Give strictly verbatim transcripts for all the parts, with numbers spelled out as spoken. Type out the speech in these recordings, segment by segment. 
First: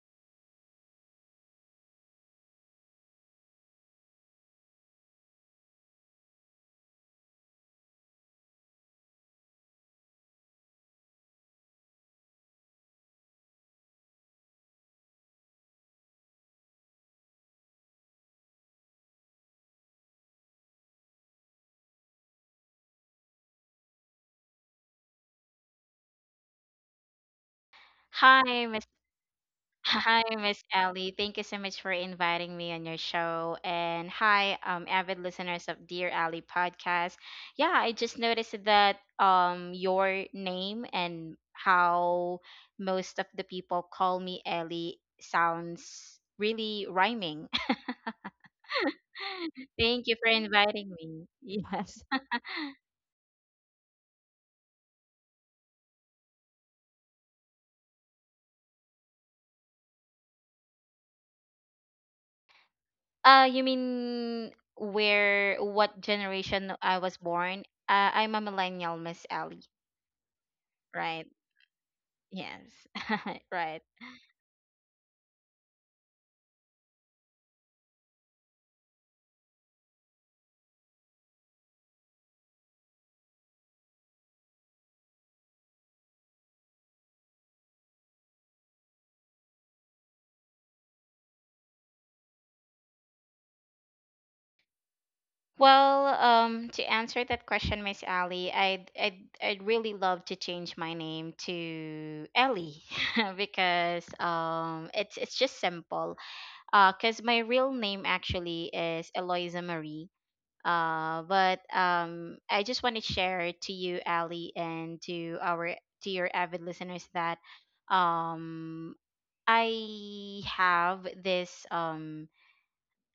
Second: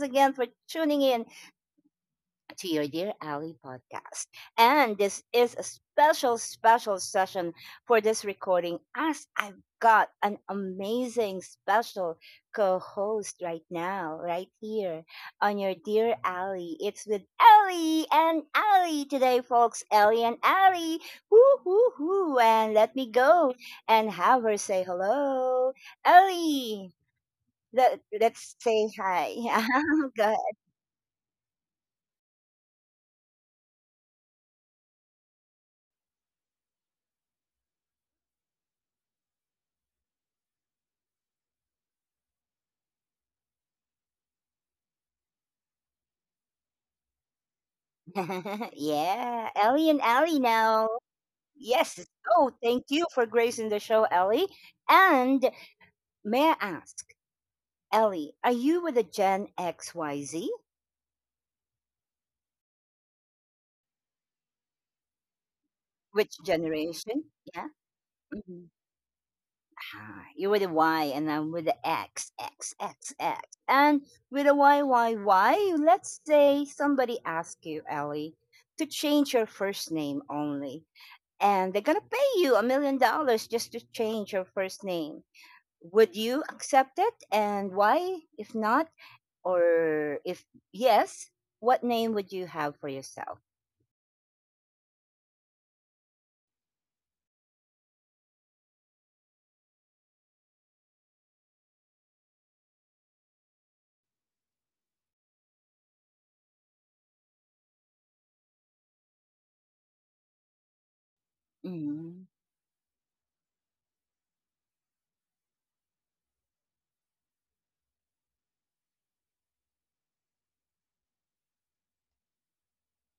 again for tuning in to your Dear Ali podcast. And this is a special, special session for this recording as I've got an amazing, special co host right now, right here on your Dear Ali. It's with Ellie and Ali today, folks. Ellie and Ali. Woo, woo, woo. And let me go and have her say hello. Ellie. Let, let's Hi, Miss. say hi. Hi, Go. Miss Ellie. Thank you so much for inviting me on your show. And hi, um, avid listeners of Dear Ellie podcast. Yeah, I just noticed that um, your name and how most of the people call me Ellie sounds really rhyming. Yeah, Ellie and Thank you for Allie now. inviting me. Yes. Yes. Oh, thank you for gracing the show, Ellie. And may I ask, Ellie, are you with the Gen X Y Z? Uh, you mean where, what Which generation I was generation? born? Yeah. Uh, I'm a Hmm. millennial, Miss Ellie. Ah, you're with the Y, and Right. I'm with the X, X, Yes, X, X. right. And with the Y, Y, Y, let's say somebody asks you, Ellie, to change your first name only. And they're going to pay you a million dollars just to change your first name. Would you accept it, and why? If not, or if yes, what name would you have for yourself? Well, um, to answer that question, Miss Ali, I'd, I'd I'd really love to change my name to Ellie because um, it's it's just simple. Uh, cause my real name actually is Eloisa Marie. Uh, but Mm-hmm. um, I just want to share to you, Ali, and to our to your avid listeners that um, I have this um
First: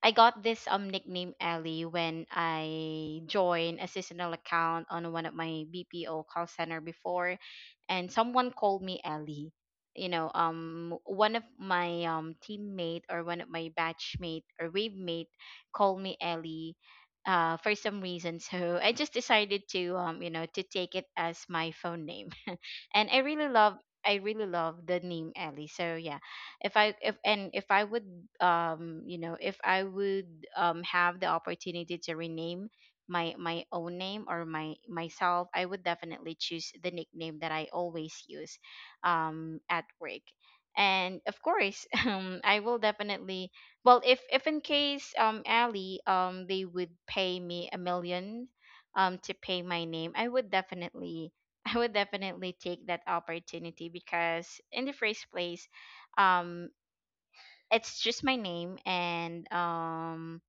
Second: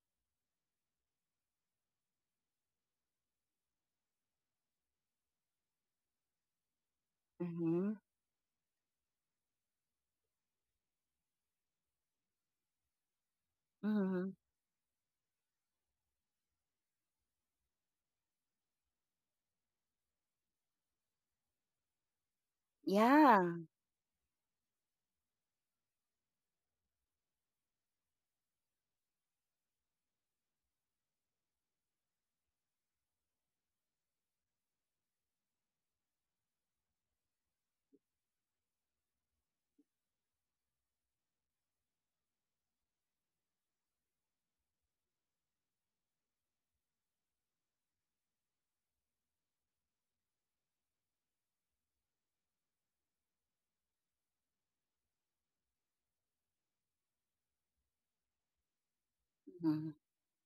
I got this um nickname Ellie when I joined a seasonal account on one of my B P O call center before, Mm-hmm. and someone called me Ellie. You know, um, one of my um teammate or one of my Mm-hmm. batchmate or wave mate called me Ellie, uh, for some reason. So I just decided to um, you know, to take it as my phone name. And I Yeah. really love I really love the name Ellie. So yeah, if i if and if I would um you know if I would um have the opportunity to rename my my own name or my myself. I would definitely choose the nickname that I always use um at work. And of course, um I will definitely— well, if if in case, um Ali, um they would pay me a million, um to pay my name, I would definitely— I would definitely take that opportunity, because in the first place, um it's just my name. And Mm-hmm. um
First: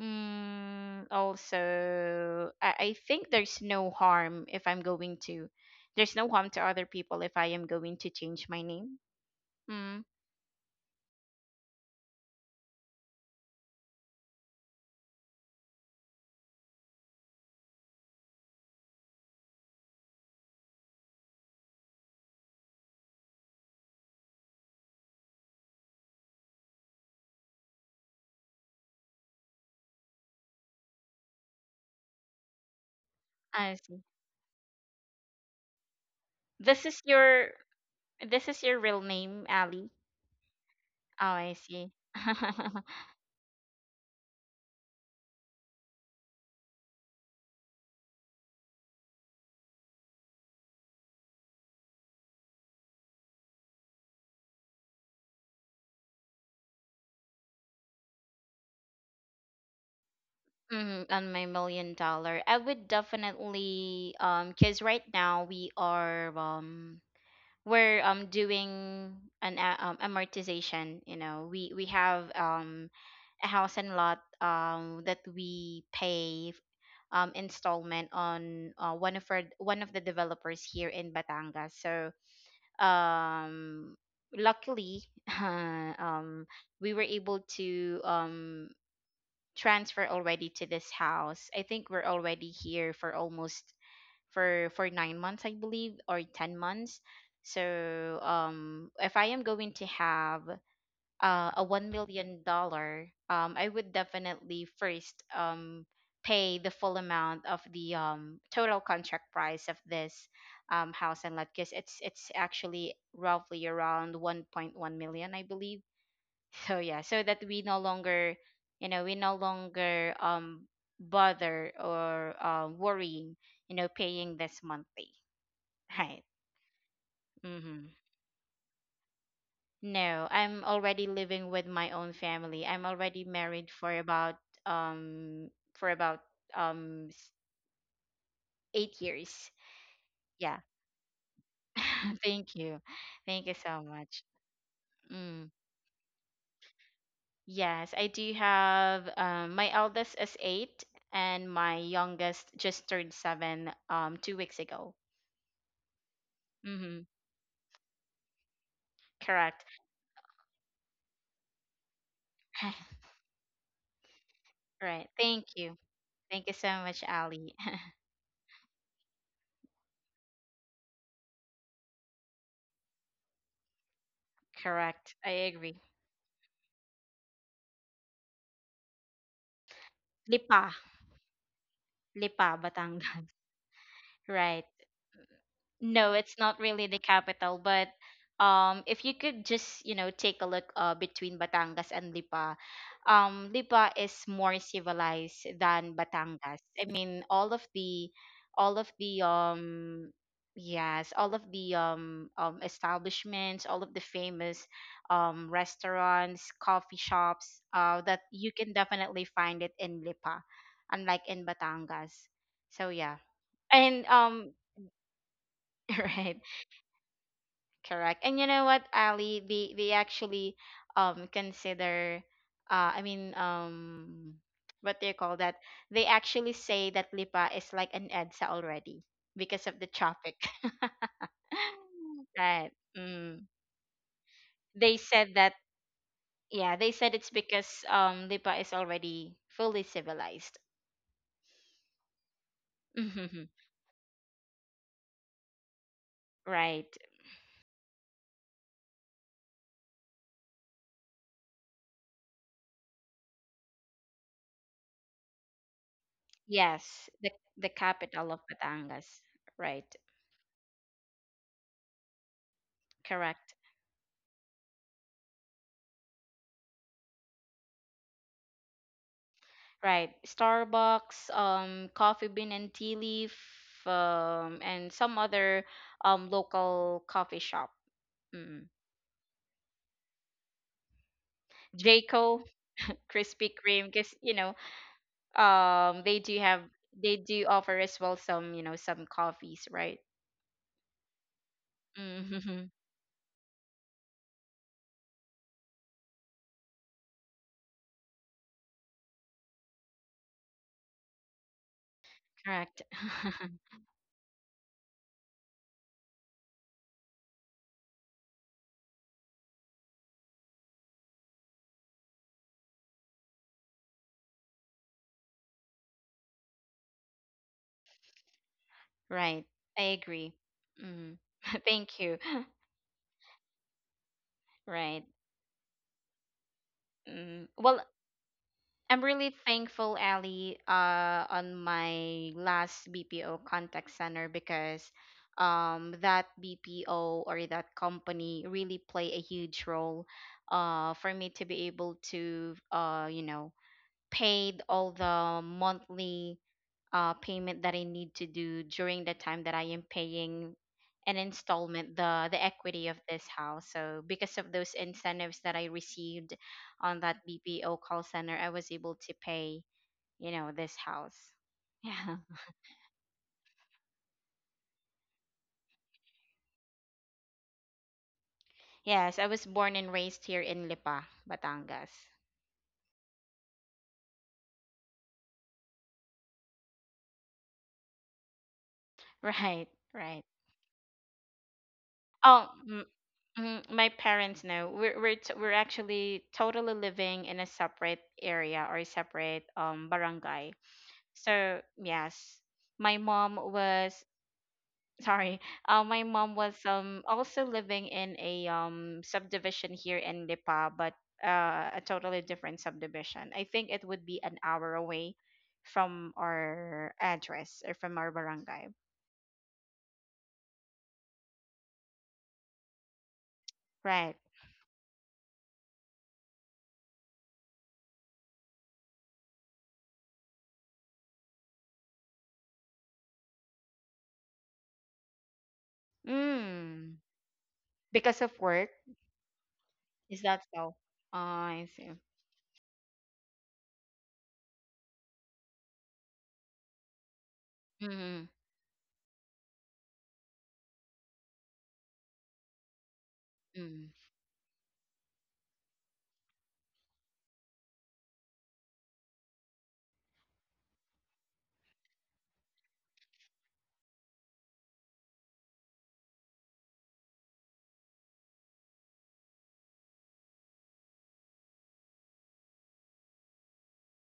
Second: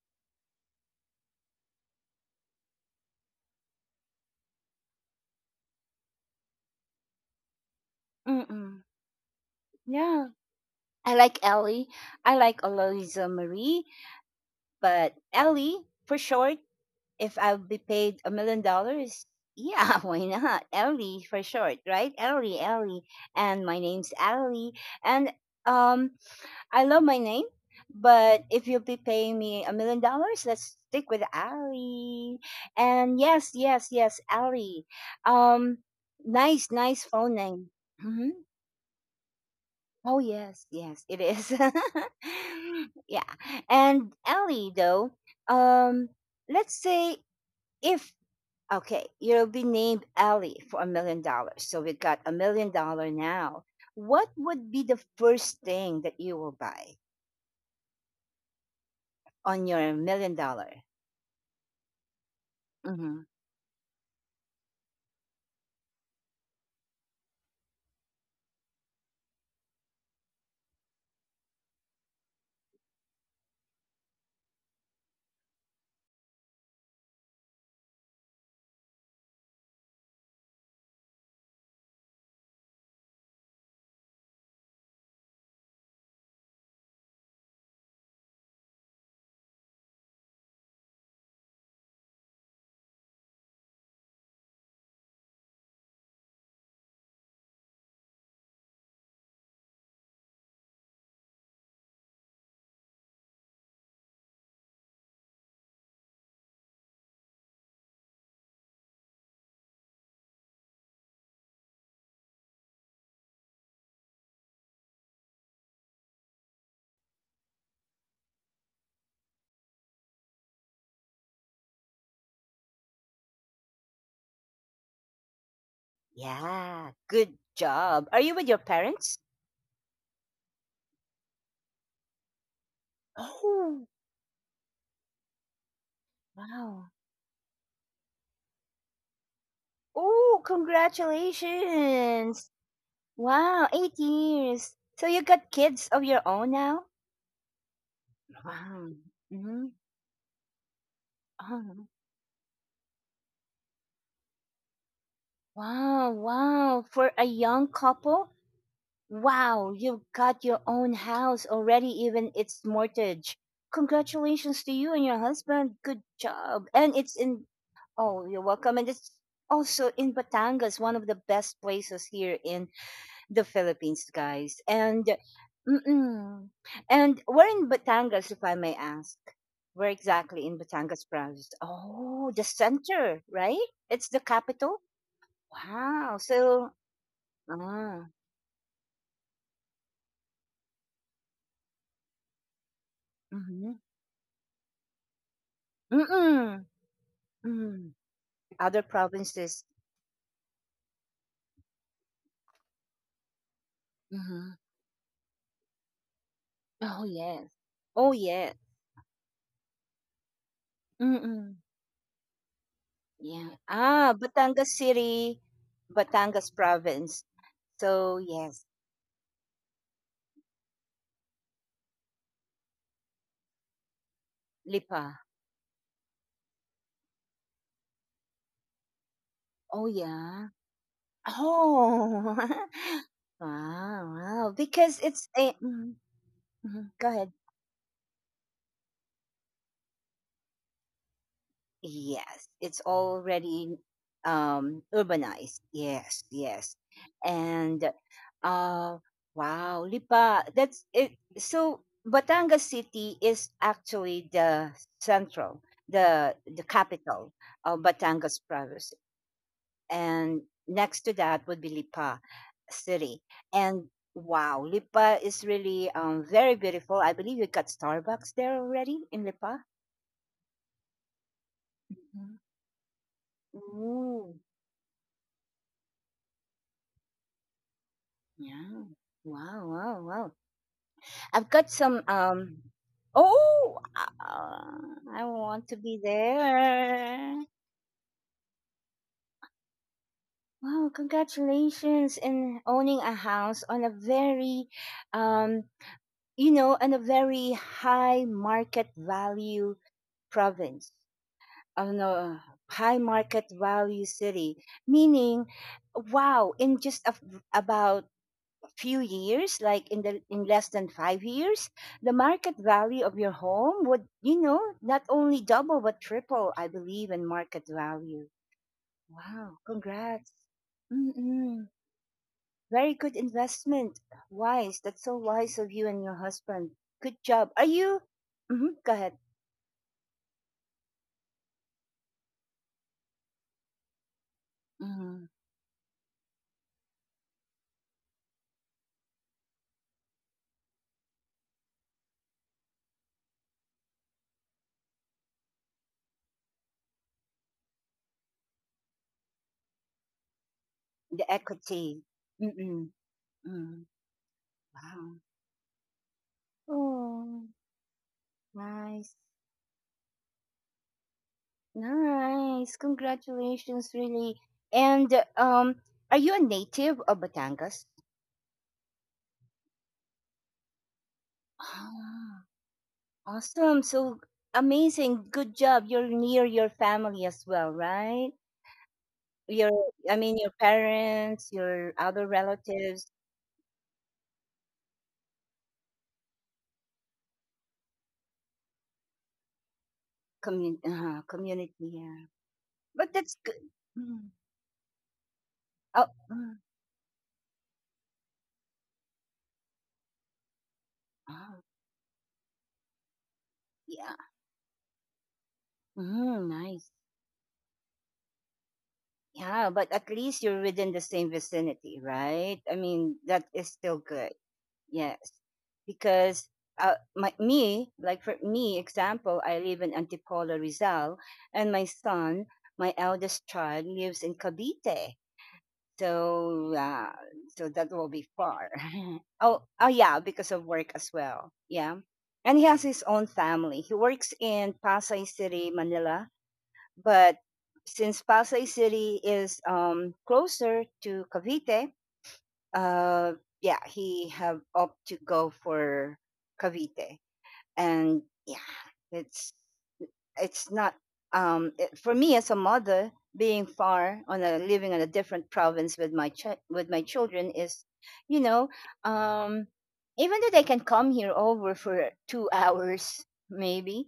mm, also, I, I think there's no harm if I'm going to there's no harm to other people if I am going to change my Mm-mm. name. Mm, Yeah. I like Ellie. I like Aloysia Marie, but Ellie for short. If I'll be paid a million dollars, yeah, why not? Ellie for short, right? Ellie, Ellie, and my name's Ellie, and um, I love my name, but if you'll be paying me a million dollars, let's stick with Ali. And yes, I yes, see. yes, Ali. Um, Nice, This is nice phone your name. this hmm is your real name, Ali? Oh yes, yes, it Oh, is. I see. Yeah, and Ali though. Um, let's say, if okay, you'll be named Ali for a million dollars. So we got a million dollar now. What would be the first thing that you will buy on your million dollar? Mm, on my million dollar, I would Mhm. definitely, um, cause right now we are um we're um doing an a- um, amortization. You know, we we have um a house and lot um that we pay um installment on, uh, one of our one of the developers here in Batangas. So um luckily, um we were able to um transfer already to this house. I think we're already here for almost, for for nine months, I believe, or ten months. So um, if I am going to have, uh, a one million dollar, um, I would definitely first um pay the full amount of the um total contract price of this um house and lot, because it's it's actually roughly around one point one million, I believe. So yeah, so that we no longer you know we no longer um bother or, uh, worrying, you know paying this monthly. Right. Yeah, good Mm-hmm. job. Are you with your parents? No, I'm already living with my own family. I'm already married Oh. for about, um for about Wow. um s- eight years. Oh, Yeah. congratulations. thank you Thank you Wow, so eight much. years. So you got Mm. kids of your own now? Yes, I do Wow. have, um, Hmm. my eldest is eight, and my Oh, youngest just turned seven um two weeks ago. wow, wow. Mm-hmm. For a young couple. Correct. Wow, you've got your own house already, even its mortgage. Congratulations to you and Right. your Thank husband. you. Good Thank you job. so And much, it's in, Ali. oh, you're welcome. And it's also in Batangas, one of the best places here in the Philippines, guys. And, Correct. I agree. mm-mm, and where in Batangas, if I may ask? Where exactly in Lipa. Batangas province? Oh, the Lipa, center, Batangas. right? It's the Right. capital. No, Wow. it's not So, really the capital, but ah, um, if you could just, you know, take a look, uh, between Batangas and Lipa, um, mm-hmm. Lipa is more civilized than Batangas. I mean, all of Mm. the, all Other of the, provinces. um, yes, all of the um, um, establishments, all of the Mhm. famous, um, restaurants, coffee Oh, yes. shops, uh, Oh, that you yeah. can definitely find it in Lipa, unlike in Mm-mm. Batangas. So yeah. Yeah. And Ah, um, Batangas City, right. Batangas province. So, Correct. And you yes. know what, Ali, they they actually um consider, uh I mean, um what Lipa. do you call that? They actually say that Lipa is like an EDSA already because of Oh, the traffic. yeah. Oh. Right. Mm. Wow. Wow. They Because it's said a, that mm-hmm. Yeah, Mm-hmm. they Go said it's ahead. because um Lipa is already fully civilized. Yes, it's already um urbanized. Yes, yes. Right. And uh wow, Lipa, that's it. So Batangas City is actually the central, the the Yes, capital the the of capital Batangas of province. Batangas. Right. And next to that would be Lipa City. Correct. And wow, Lipa is really um very beautiful. I believe you got Starbucks there already in Lipa. Right. Starbucks, um, Coffee Mhm. Bean and Tea Leaf, Ooh. um, and some other um local coffee shop. Mm. Yeah. Wow, wow, wow. I've got some, Jayco, um Krispy oh, Kreme, because, you know, uh, I want to be um, they do have they there. do offer as well some, you know some coffees, right? Wow, congratulations in Mm-hmm. owning a house on a very, um you know, on a very high market value province. On a Correct. high market value city, meaning wow, in just a, about few years, like in the in less than five years, the market value of your home would, you know, not only double but triple, I believe, in market value. Right. Wow, I congrats. agree. Mm. Mm-mm. Thank you. Very good investment. Wise. That's Right. so wise of you and your husband. Good Mm. job. Are Well, you? Mm-hmm. Go I'm ahead. really thankful, Ali, uh, on my last B P O contact center, because Mm-hmm. um, that B P O or that company really play a huge role, uh, for me to be able to, uh, you know, paid all the monthly, uh, payment that I need to do during the time that I am paying an The installment, equity. the the equity Mm-mm. of this house. Mm. So because of those Wow. incentives that I received on that Oh, B P O call center, I was able to nice. pay, you know, this house. Yeah. Nice. Congratulations, really. And um, are you a native of Batangas? Yes, I was born and raised here in Lipa, Batangas. Ah, awesome. So amazing. Good job. You're near your family as well, right? Right, Your, I right. mean, your parents, your other Oh, mm, relatives, mm, my parents know. We're we're t- we're actually totally living in a separate area or a separate um barangay. commun uh, So community. Yeah. yes, my But mom that's good. was— Mm. sorry. Uh, my Oh, mom was mm. um also living in a um subdivision here in Lipa, but, Oh, uh, a totally different subdivision. I think it would yeah. be an hour away from Mm, nice. our address or from our barangay. Yeah, but at least you're within the same vicinity, right? I mean, that is still Right. good. Yes, because uh, my me like for me example, I live in Antipolo, Rizal, and my son, my eldest child, lives in Cavite. So Mm. uh, so that will Because be of work? far. Oh oh yeah, Is that because of so? work as Ah, well. I see. Yeah, and he has his own family. He works in Pasay City, Manila, but since Mm-hmm. Pasay City is, um, closer to Cavite, uh yeah, Mm. he have opt to go for Cavite. And yeah, it's it's not, um it, for me as a mother, being far on, a living in a different province with my ch- with my children is, you know, um even though they can come here over for two hours maybe,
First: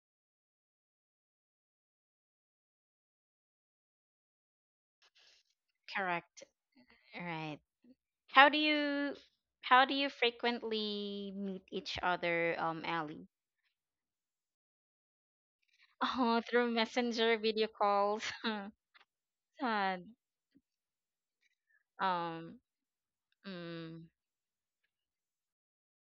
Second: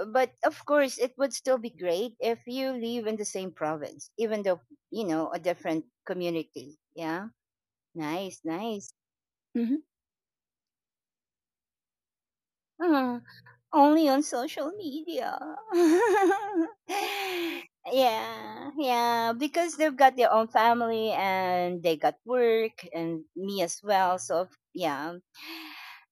uh, but of course it would still be great if you live in the same province, even though, you know, a different Correct. community. Yeah. Right. Nice, How do nice. you Mhm. how do you frequently meet each other, um, Uh, Ally? Only on social media. Oh, through messenger video calls. Yeah, yeah. Because they've Sad. got their own family and they got Um, work and me as mm, well. So yeah.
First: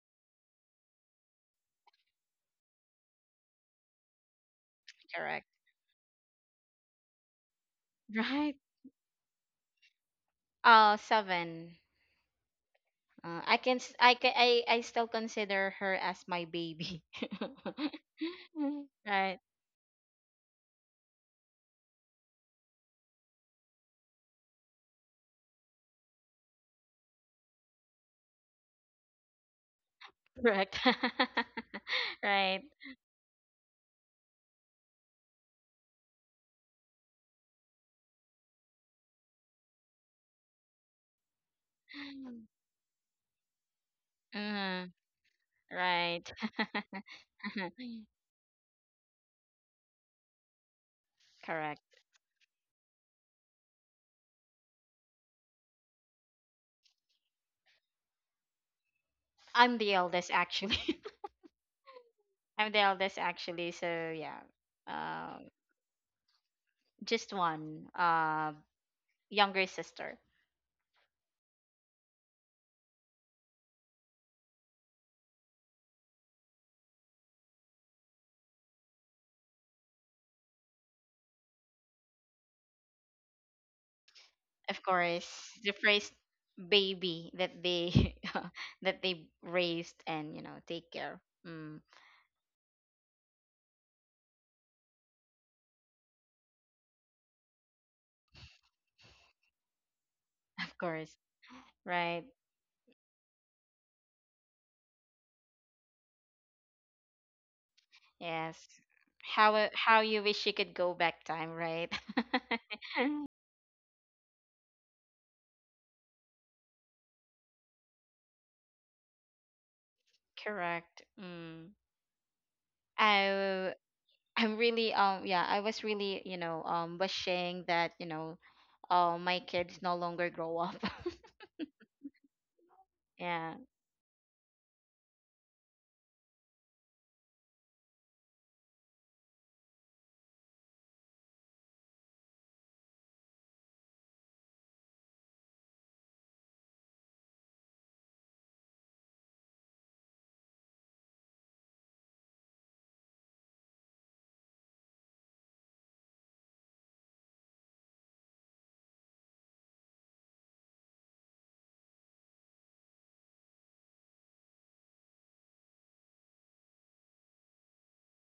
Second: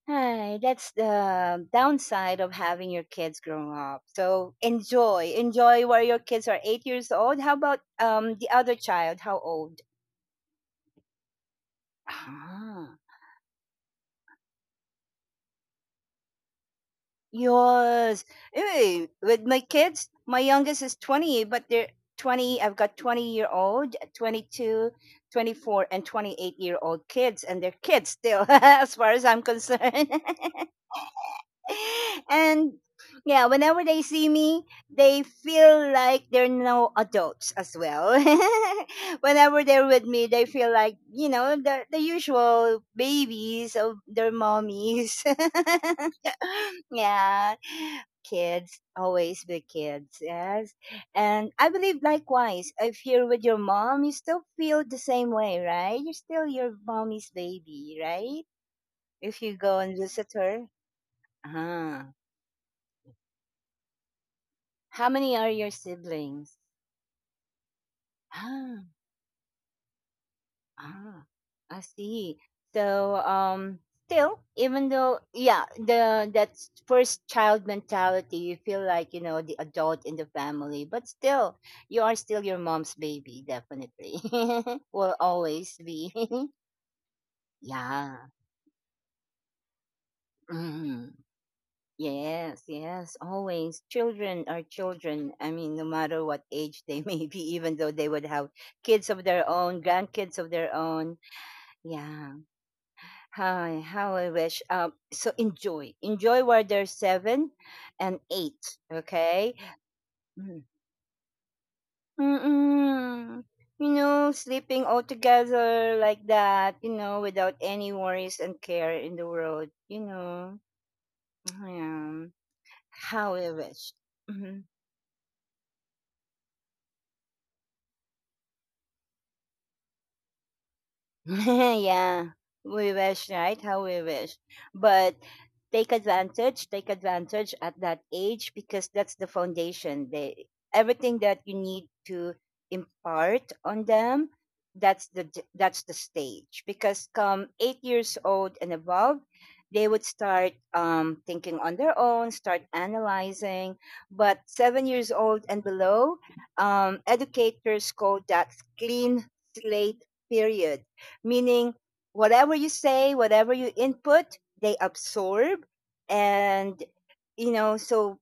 Hi, that's the downside of having your kids grow up. So enjoy, Correct. enjoy where your kids are eight years old. How about um the Right. other child? How old? Uh, seven. Ah. Uh, I can s- I can I, I still consider her as my baby. Yes. Anyway, Right. with my kids, my youngest is twenty, but they're twenty. I've got twenty year old, twenty-two, twenty-four, and twenty-eight year old kids, and they're kids still, as far as I'm concerned. Correct. Right. And yeah, whenever they see me, they feel like they're no adults as well. Whenever they're with me, they feel like, you know, the, the usual babies of their Mm, mommies. right. Yeah. Kids, always be kids, yes. And I Correct. believe likewise, if you're with your mom, you still feel the same way, right? You're still your mommy's baby, right? If you I'm go the and eldest visit her. actually. Uh-huh. I'm the eldest actually, so yeah. How Uh, many are your siblings? just one, uh, Ah, younger sister. ah, I see. So, um, still, even though, yeah, the that first child mentality, you feel like you know the adult in the family, but still, you are still your mom's baby, definitely. Of Will course, the always first be. baby that they Yeah. that they raised and, you know take Mm. care. Mm. Yes, yes, always. Children are children. I mean, no matter what age they may be, even though they would have kids of their own, grandkids of Of their course, own. right? Yeah. Hi. How I wish. Um, so enjoy. Enjoy while there's seven and Yes. eight. How Okay. A- how you wish you Mm. could go back time, right? Mm-mm. You know, sleeping all together like that, you know, without any worries and care in the world, you know. Correct. Mm. Yeah. How I I wish. I'm Mm-hmm. really— um yeah, I was really, you know, um wishing that, you know, uh, my kids no longer grow up. Yeah, we wish, Yeah. right? How we wish. But take advantage, take advantage at that age because that's the foundation. They Everything that you need to impart on them, that's the j- that's the stage. Because come eight years old and above, they would start, um, thinking on their own, start analyzing. But seven years old and below, um, educators call that clean slate period, meaning whatever you say, whatever you input, they absorb. And, you know, so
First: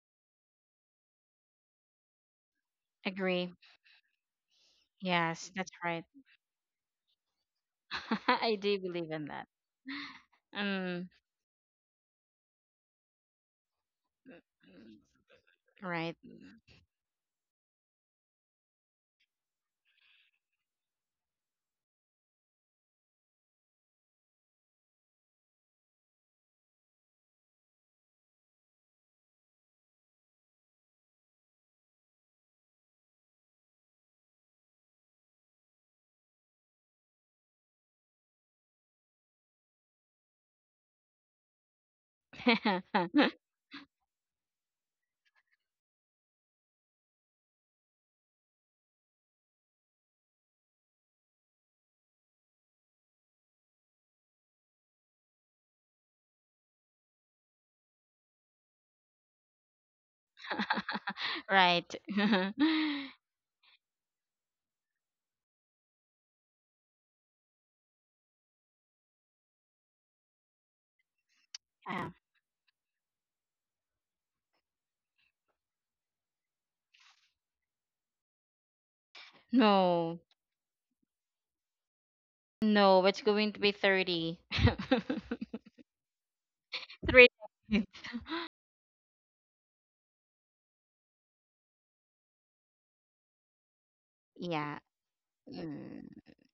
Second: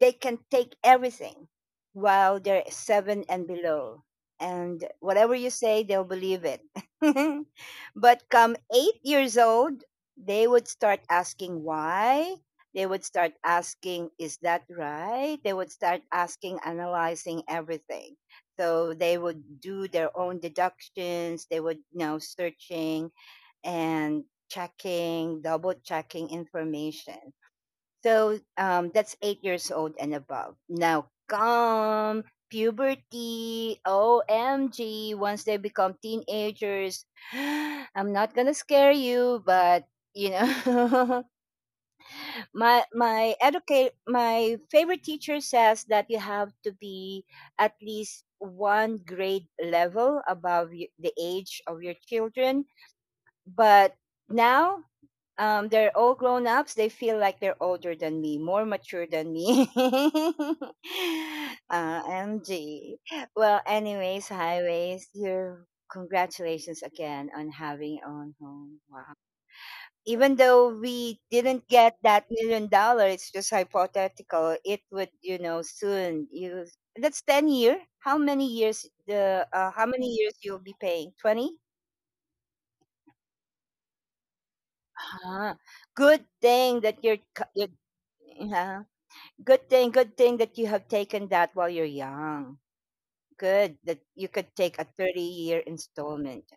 they can take everything while they're seven and Agree. below. And whatever you Yes, that's say, they'll right. believe it. But I come do eight believe in years that. old, they would start Um, asking why. They would start asking, is that right? They would start right. asking, analyzing everything. So they would do their own deductions. They would, you know, searching and checking, double checking information. So um, that's eight years old and above. Now come puberty. O M G. Once they become teenagers, I'm not gonna scare you, but you know, my my educate my favorite teacher says that you have to be at least one grade level above y- the age of your children. But now um, they're all grown ups. They feel like they're older than me, more mature than me. Uh, right. M G. Yeah. Well, anyways, highways. Your congratulations again on having your own home. Wow. Even though we didn't get that million dollar, it's just hypothetical. It would, you know, soon you. That's ten year. How many years? The uh, How many No, years you'll be paying? Twenty. no, it's going to be thirty. Ah. good thing that you're. Three. c- you're Good thing, good thing that you have taken that while you're young. Good that you could take Yeah. a thirty year Mm. installment.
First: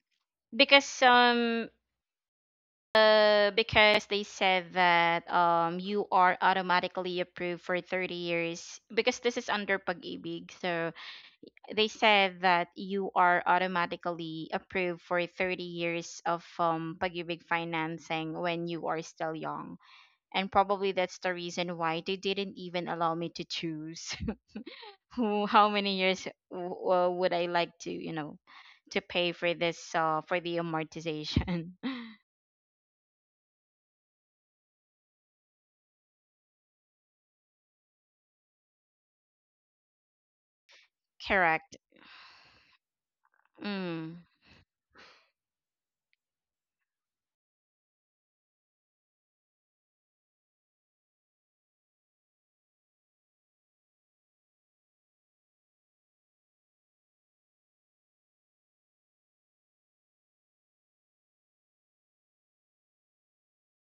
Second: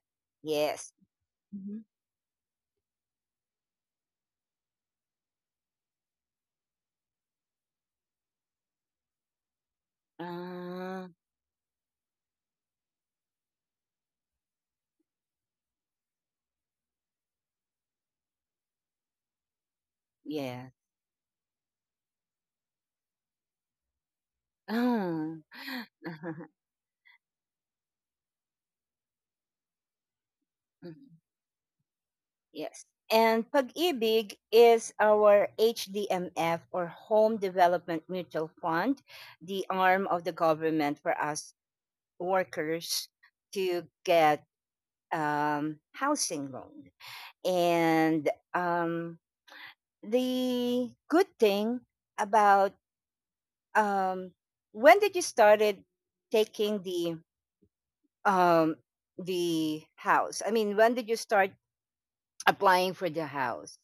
Yes. Because um Mhm. uh because they said that um you are automatically approved for thirty years because this is under pag-ibig. So Ah, they said that you are automatically approved for thirty years of, um, pag-ibig financing when you are still young. And yes. probably that's the reason why they didn't even allow me to choose. Ah. Who, how many years, w- uh, would I like to, you know, to pay for this, uh, for the Mhm. amortization. Yes. And Pag-ibig is our H D M F or Home Development Mutual Fund, the arm of the government for us Correct. workers to Mm. get um, housing loan. And um, the good thing about, um when did you started taking the um the house, I mean, when did you start applying for the house?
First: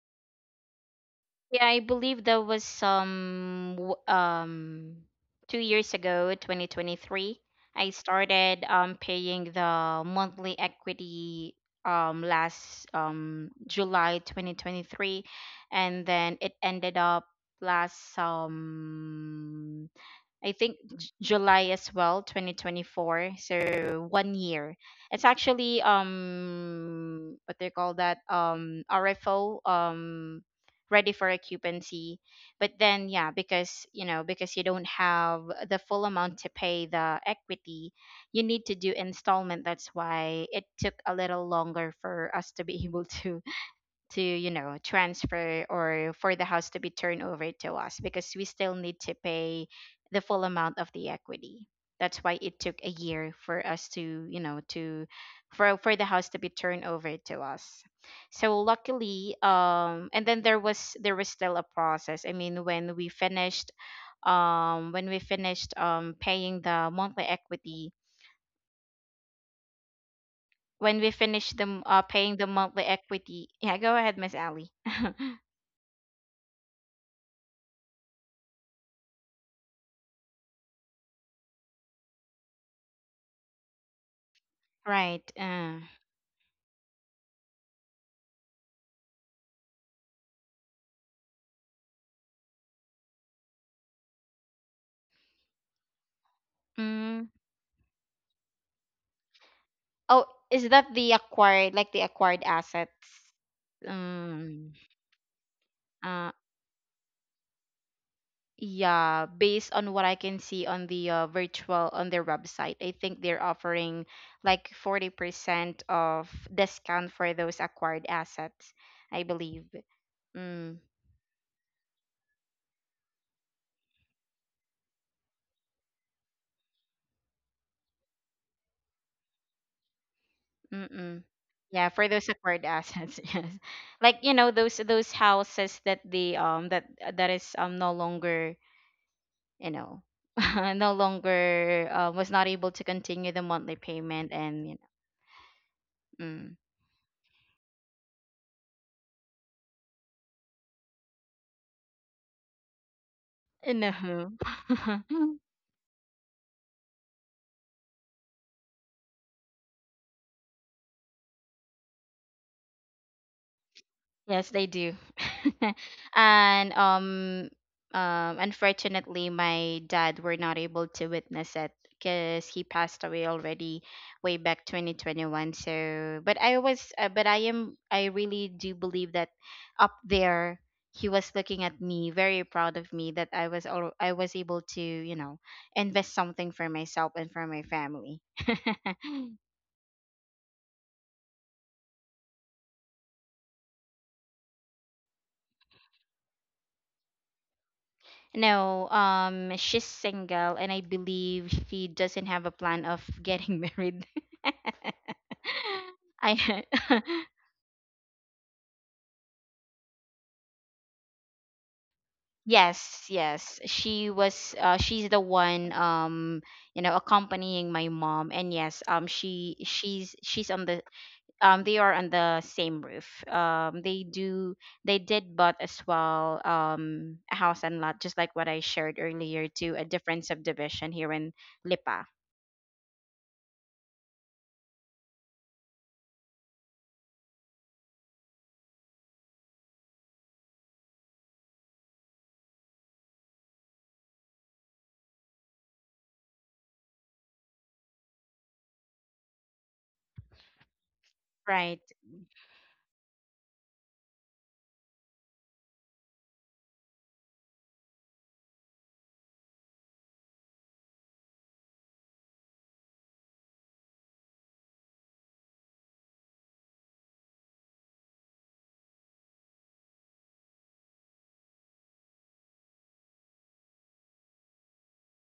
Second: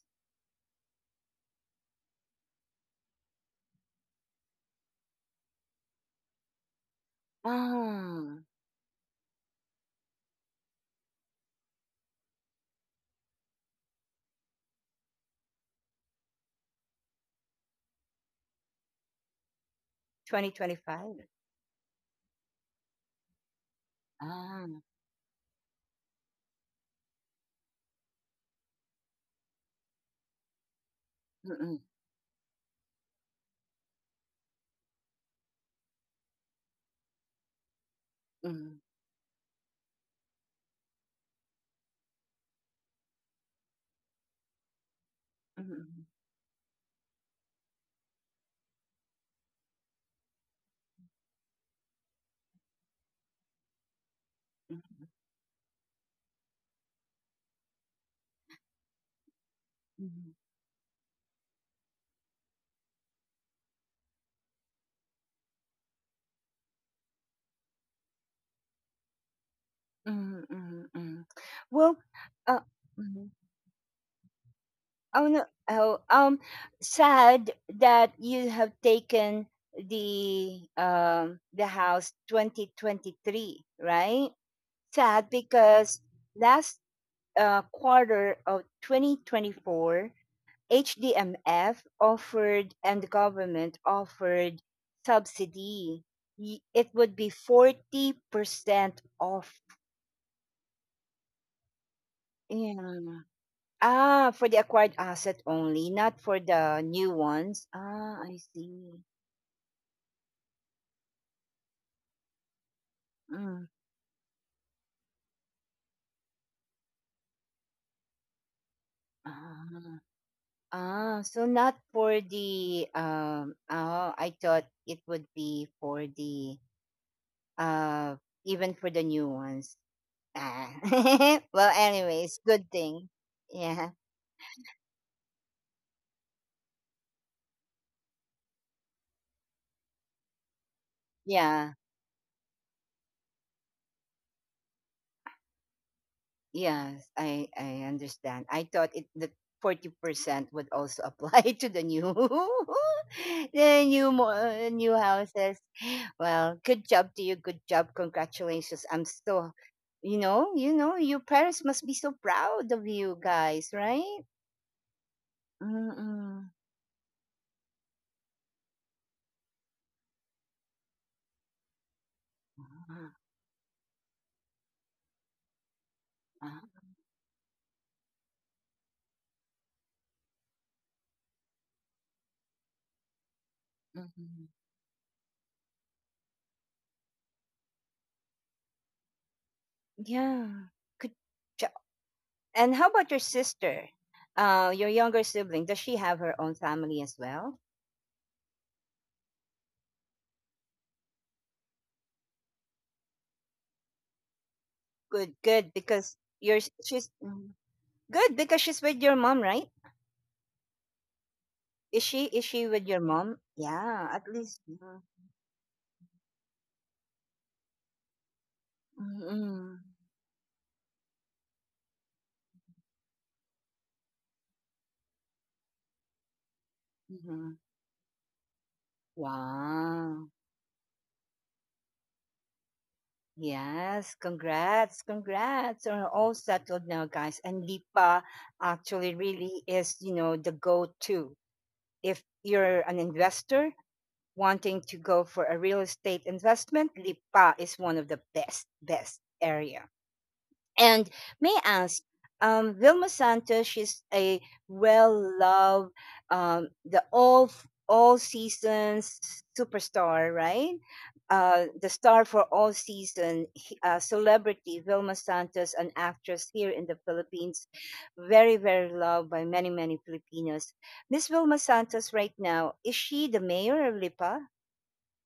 Yeah, I believe that was some, w- um two years ago, twenty twenty-three. I ah started um paying the monthly equity, um last, um July twenty twenty-three, and then it ended up last, um I think, J- twenty twenty-five? July as well, twenty twenty-four. So one ah year. It's actually, um what they call that, um R F O, um ready for mm-mm, occupancy. But then yeah, because, you know because you don't have the full amount to pay the equity, you need to mm-mm, do installment. That's why it took a little longer for us to be— able to to you know transfer, mm-mm, or for the house to be turned over to us, because we still need to pay the full amount of the equity. That's why it took a year for us to, you know mm-mm, to for for the house to be turned over to us. So luckily, um and mm-mm, then there was there was still a process. I mean, when we finished um when we finished um paying the monthly equity, mm-mm, when we mm-mm. finished the m- well uh, paying the uh, monthly mhm. equity. Yeah, go ahead, Miss Ali. Oh no. Oh, um, sad that you have taken the um the house twenty twenty-three, right? Sad Right. uh. because last, uh, quarter of twenty twenty-four, H D M F offered and the government offered subsidy. Y- It would be Mm. forty percent off. Oh, is that the acquired, like the acquired Yeah. assets? Ah, for the Mm. acquired asset only, not Uh, for the new ones. Ah, I see. yeah, based on what I can see on, the uh, virtual on their website, I think they're Mm. offering like forty percent of discount for those acquired assets, I Ah, believe. Mm. ah, so not for the um. Oh, I thought it would be for the, uh, even for the new ones. Ah. Mm-mm. Well, Yeah, for those anyways, acquired good thing. assets, yes. Yeah, Like, you know, those those houses that the, um that that is, um no longer, you know no yeah. longer, uh, was not able to continue the monthly payment, and, you know mm, Yes, I I understand. I thought it the forty percent would also apply to the new you the new mo- know. uh, new houses. Well, good job to you. Good job. Congratulations. I'm so, you know, you know, your parents must be so proud of you guys, right? Yes, they do. Mm-mm. And um um unfortunately, my dad were not able to witness it because he passed away already way back twenty twenty-one. So, but I was uh, but I am— I really do believe that up there he was looking at me, very proud of me, that I was all I was Mm-mm. able to, you know, invest something for myself and for my family. Yeah. Good job. And how about your sister? Uh, your younger sibling. Does she have her own family as well? No, um, she's single, and I believe she doesn't have a plan of getting married. Good, good. Because you're I she's mm. Good because she's with your mom, right? Is she is she with your yes, mom? yes, Yeah, she at least. was. Uh, mm, She's the one. Um, you know, accompanying my mom, and yes, um, she mm-hmm. she's she's on the um they are on the same roof. Um, they do they did bought as well um a Mm-hmm. house and lot, just like what I shared earlier, to a Wow. different subdivision here in Lipa. Yes, congrats, congrats. We're all settled now, guys. And Lipa actually really is, you know, the go-to. If you're an investor wanting to go for a real estate investment, Lipa is one of the best, best area. And may I Right. ask, um, Vilma Santos, she's a well-loved, um, the all all seasons superstar, right? Uh, the star for all season he- uh, celebrity Vilma Santos, an actress here in the Philippines, very very loved by many many Filipinos. Miss Vilma Santos, right now, is she the mayor of Lipa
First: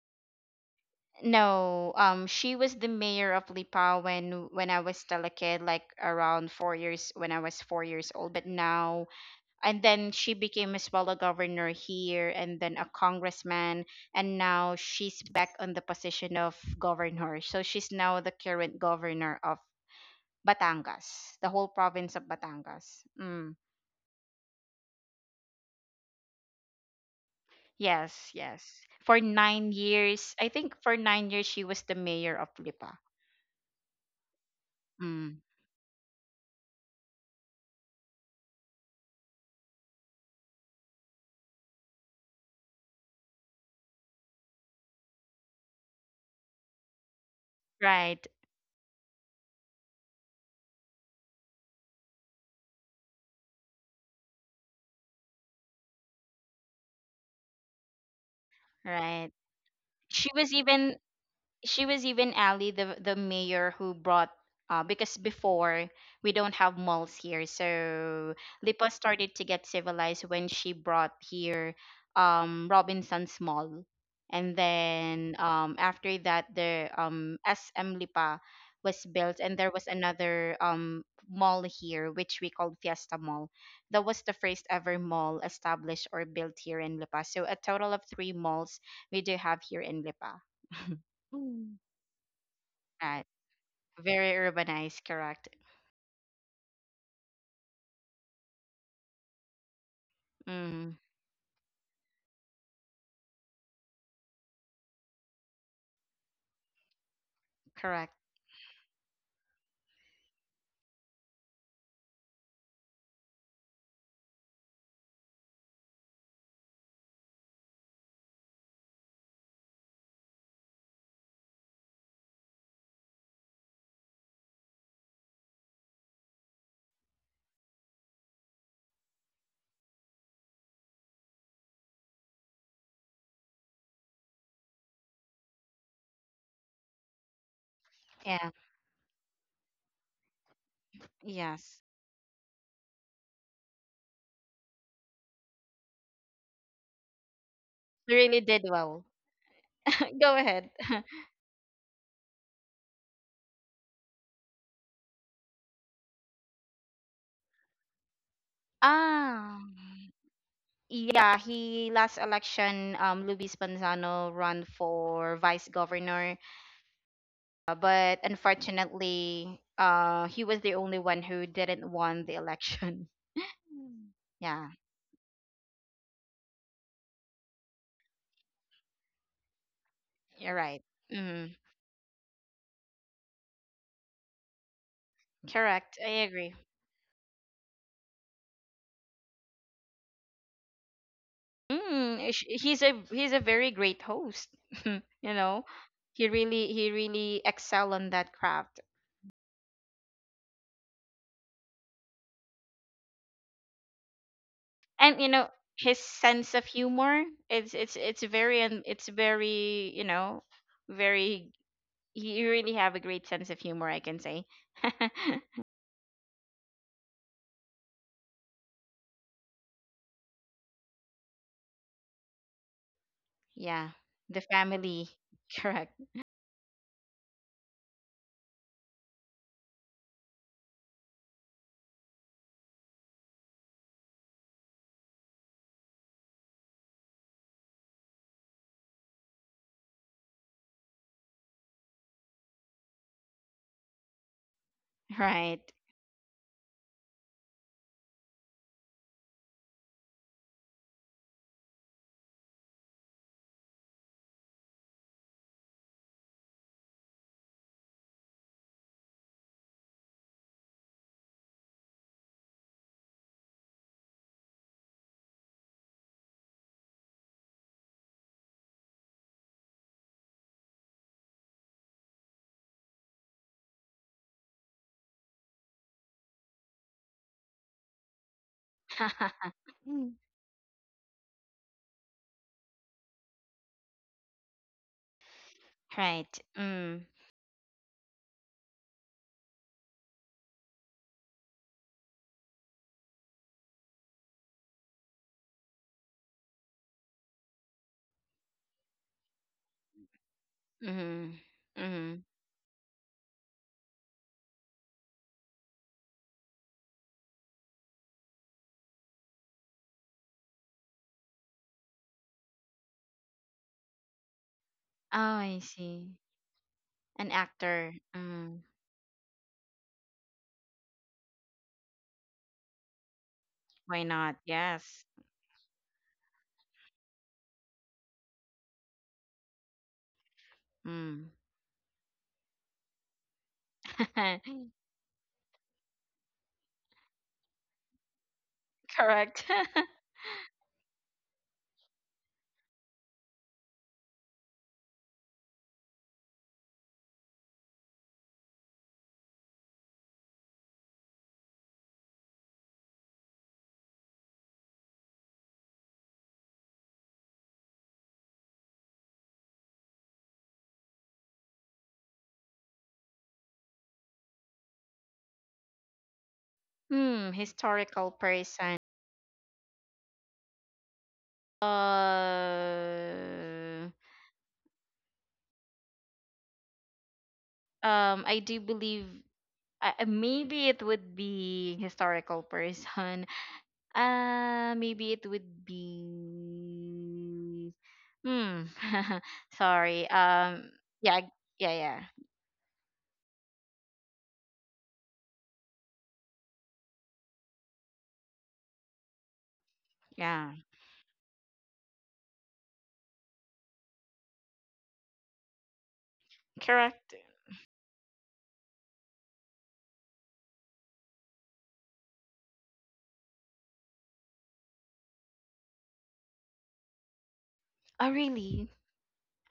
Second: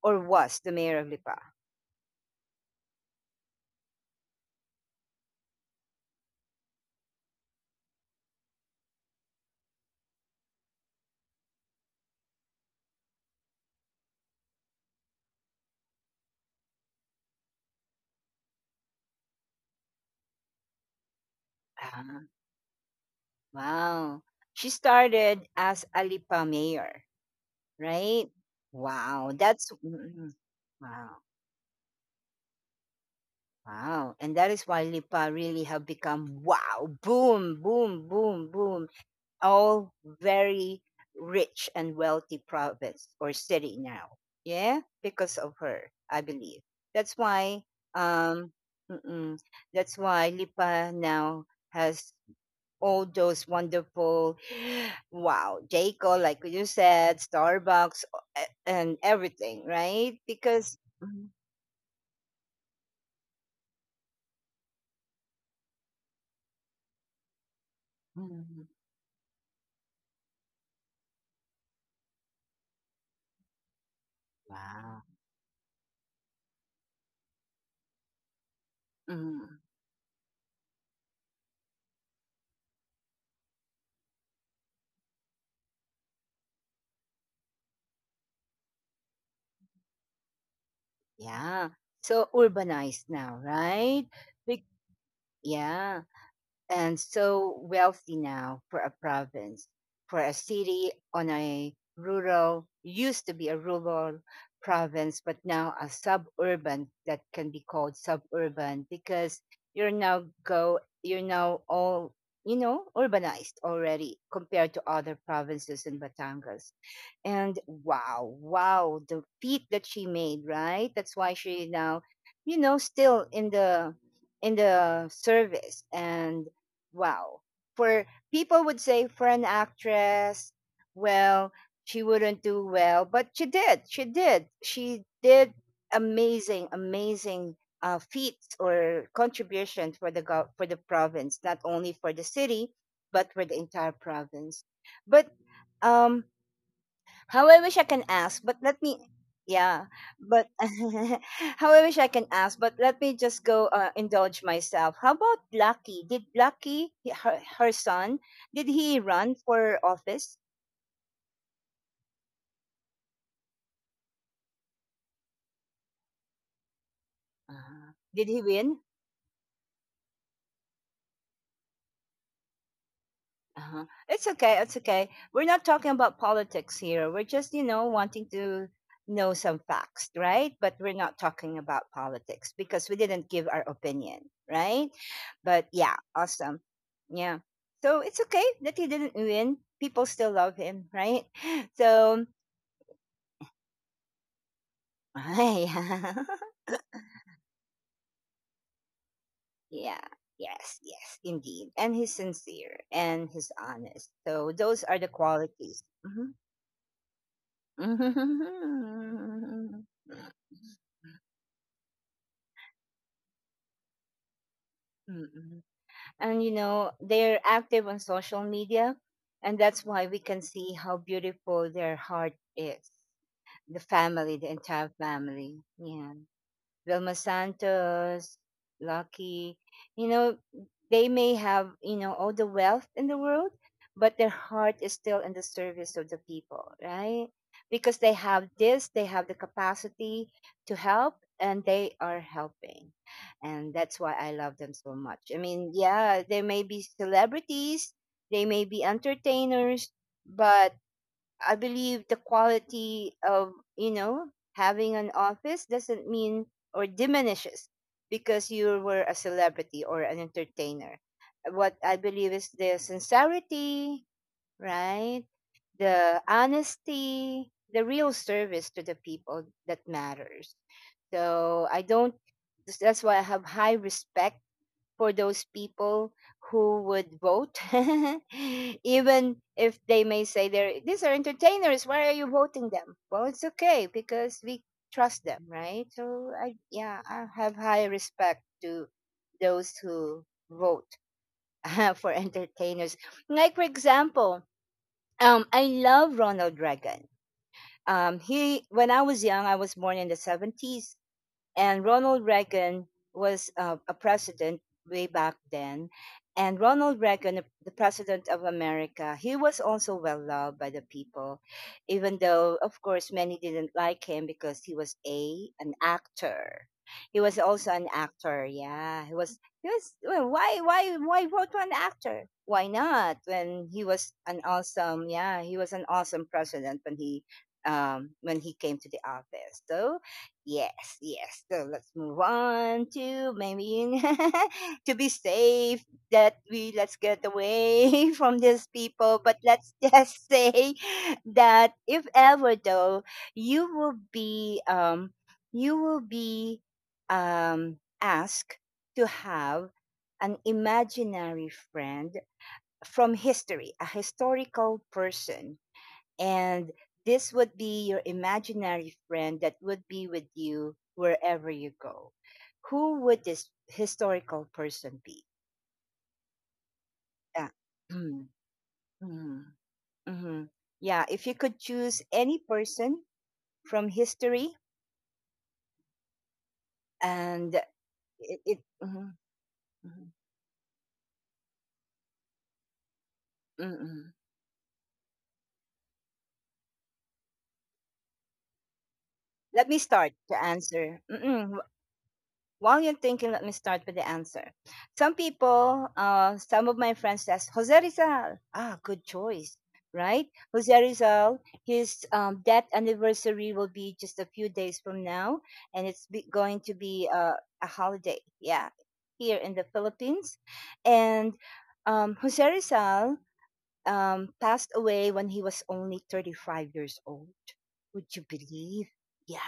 or was the mayor of Lipa? No, um, she was the mayor of Lipa when when I was still a kid, like around four years when I was four years old. But now, and then she became as well a governor here, and then a congressman, and now she's back on the position of governor. So she's now the current governor of Batangas, the whole province of Ah, Batangas. Mm. wow, she started as a Lipa mayor, Yes, right? yes. For Wow, nine that's years, mm, I think for wow, nine years she was the mayor of Lipa. wow, and that is why Lipa Mm. really have become wow, boom, boom, boom, boom, all very rich and wealthy province or city now. Yeah, because of her, I believe. That's why Right, um, mm-mm, that's why Lipa now has all those wonderful, wow, Jayco, like you said, Starbucks, uh, and right. everything, right? she was Because, even mhm, she was even Ali the the mayor who brought uh because before we don't have malls here, so mhm, Lipa started to get civilized when she brought here um Robinson's Mall, and wow, then um after that the um S M Lipa was built, mhm, and there was another um mall here which we called Fiesta Mall. That was the first ever mall established or built here in Lipa, so a total of three malls we do have here in Lipa. yeah, Mm. so urbanized Right. now, right? Very Be- urbanized, correct. yeah. And so wealthy now for a province, for a city Mm, on a rural, used to be a rural province, but now a suburban that can be called correct. suburban because you're now go, you're now all, you know, urbanized already compared to other provinces in Batangas. And wow, wow, the feat that she made, right? That's why she now, you know, still in the in the service. And wow. For people would say for an actress, well, she wouldn't do well, but she did. She did. She did amazing, amazing uh, feats Yeah. or contributions for the gov- for the province, not Yes. only for the city, but for the entire province. But um, how I wish I can You really ask, but did let well. me, yeah, Go but ahead. how I wish I can ask, but let me just go uh, indulge myself. How about Lucky? Did Lucky, he- her, her son, did he run Ah, for office? yeah, he last election, um, Luis Panzano run for vice governor, uh, Uh, but did he win? unfortunately, uh, he was the only one who didn't won the election. Uh-huh. Mm. It's okay. Yeah, It's okay. We're not talking about politics here. We're just, you know, wanting to know some facts, right? you're But right. we're not Mm, talking about politics because we didn't give our opinion, right? But yeah, correct. I agree. awesome. Yeah. So it's okay that he didn't win. People still love him, right? So, Mm, eh, sh- he's a he's a very great host. You know, yeah, he really he really excel on that craft, yeah. Yes, yes, indeed. And he's sincere and he's honest. So those are the and you know qualities. his sense of humor. It's it's it's very, Hmm. and it's very, you know, very he really have a great sense of humor, I can say. Mm-mm. And you know, they're active on social media, and that's why we can see how beautiful their heart is. The Yeah, family, the the entire family, family. correct, Yeah. Vilma Santos, Lucky, you know, they may have, you know, all the wealth in the world, but their heart is still in the service of the people, right? Because they have this, they have the capacity to help, and they are helping. And that's why I love them so much. I right. mean, yeah, they may be celebrities, they may be entertainers, but I believe the quality of, you know, having an office doesn't mean or diminishes because you were a celebrity or an entertainer. What I believe is the sincerity, right? The honesty, the real service to the people that matters. So I don't, that's why I have high respect for those people who would vote even if they Mm. may say they're these are entertainers, why are you voting them, well, it's okay because we trust them, right? So Right. I, yeah, Mm, I have high respect to those who vote for entertainers, like for example, um I love Ronald Reagan. Um he, when I was young, I was born in the seventies, mm, and mm. Ronald Reagan was uh, a president way back then. And Ronald Reagan, the president of America, he was also well loved by the people, even though, of course, many didn't like him because he was Oh, a I an see. actor. He An was also an actor. actor. Mm, Yeah, he was. He was. Well, why? Why? Why vote for an actor? Why not? When he why was not? an Yes. awesome. Yeah, he was an awesome president when he um, when he came to the office. So yes, Mm. yes. So let's move on to maybe to be safe that we let's get away from these people. But Correct. let's just say that if ever though you will be um you will be um asked to have an imaginary friend from history, a historical person, and this would be your imaginary friend that would be with you wherever you go. Who would this historical person be? Hmm, Uh, historical mhm, person. mhm. Yeah, if you could choose any person Uh, from history and um, I it, do it believe mhm, uh, uh, mhm, maybe it would be historical person. mm, mm. Uh, maybe it would be. Hmm. Let me Sorry. start to Um. answer. Yeah. Mm-mm. Yeah. Yeah. While you're thinking, let me start with the answer. Some people, uh, some of my friends says, Jose Rizal. Ah, good choice, right? Yeah. Jose Rizal, his um, death anniversary will be just a few days from now, and it's be- going to be Correct. uh, a holiday, yeah, here in the Philippines. And um, Jose Rizal um, passed away when he was only thirty-five years old. Oh, Would you really? believe?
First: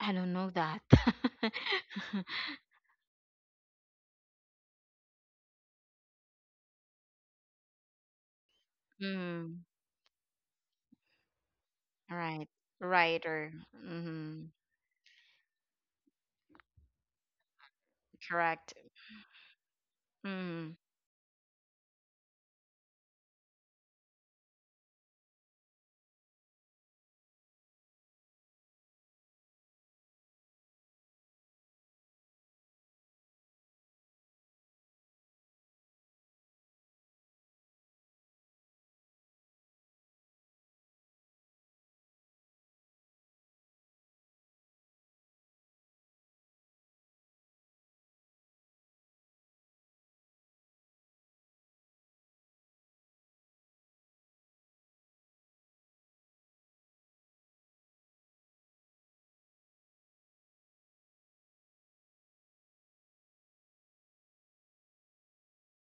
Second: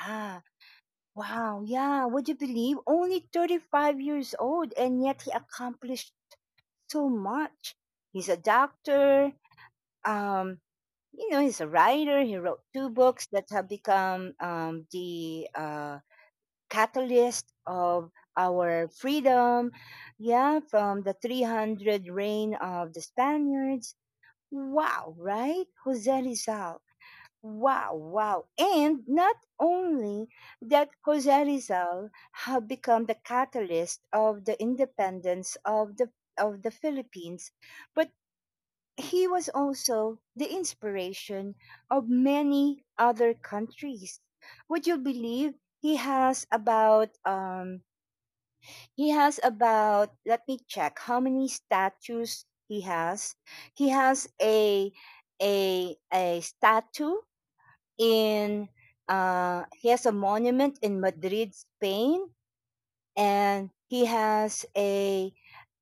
I don't know that. Wow, yeah, would you believe? Only thirty-five years old, and yet he accomplished so much. He's a doctor, Hmm. um, you know, he's a writer. He Right. wrote two books that Writer. have become Mm-hmm. um, the uh, catalyst of Correct. our freedom, yeah, Mm. from the three hundred reign of the Spaniards. Wow, right? Jose Rizal. Wow, wow. And not only that Jose Rizal have become the catalyst of the independence of the of the Philippines, but he was also the inspiration of many other countries. Would you believe he has about um he has about, let me check how many statues he has. He has a a a statue in uh, he has a monument in Madrid, Spain, and he has a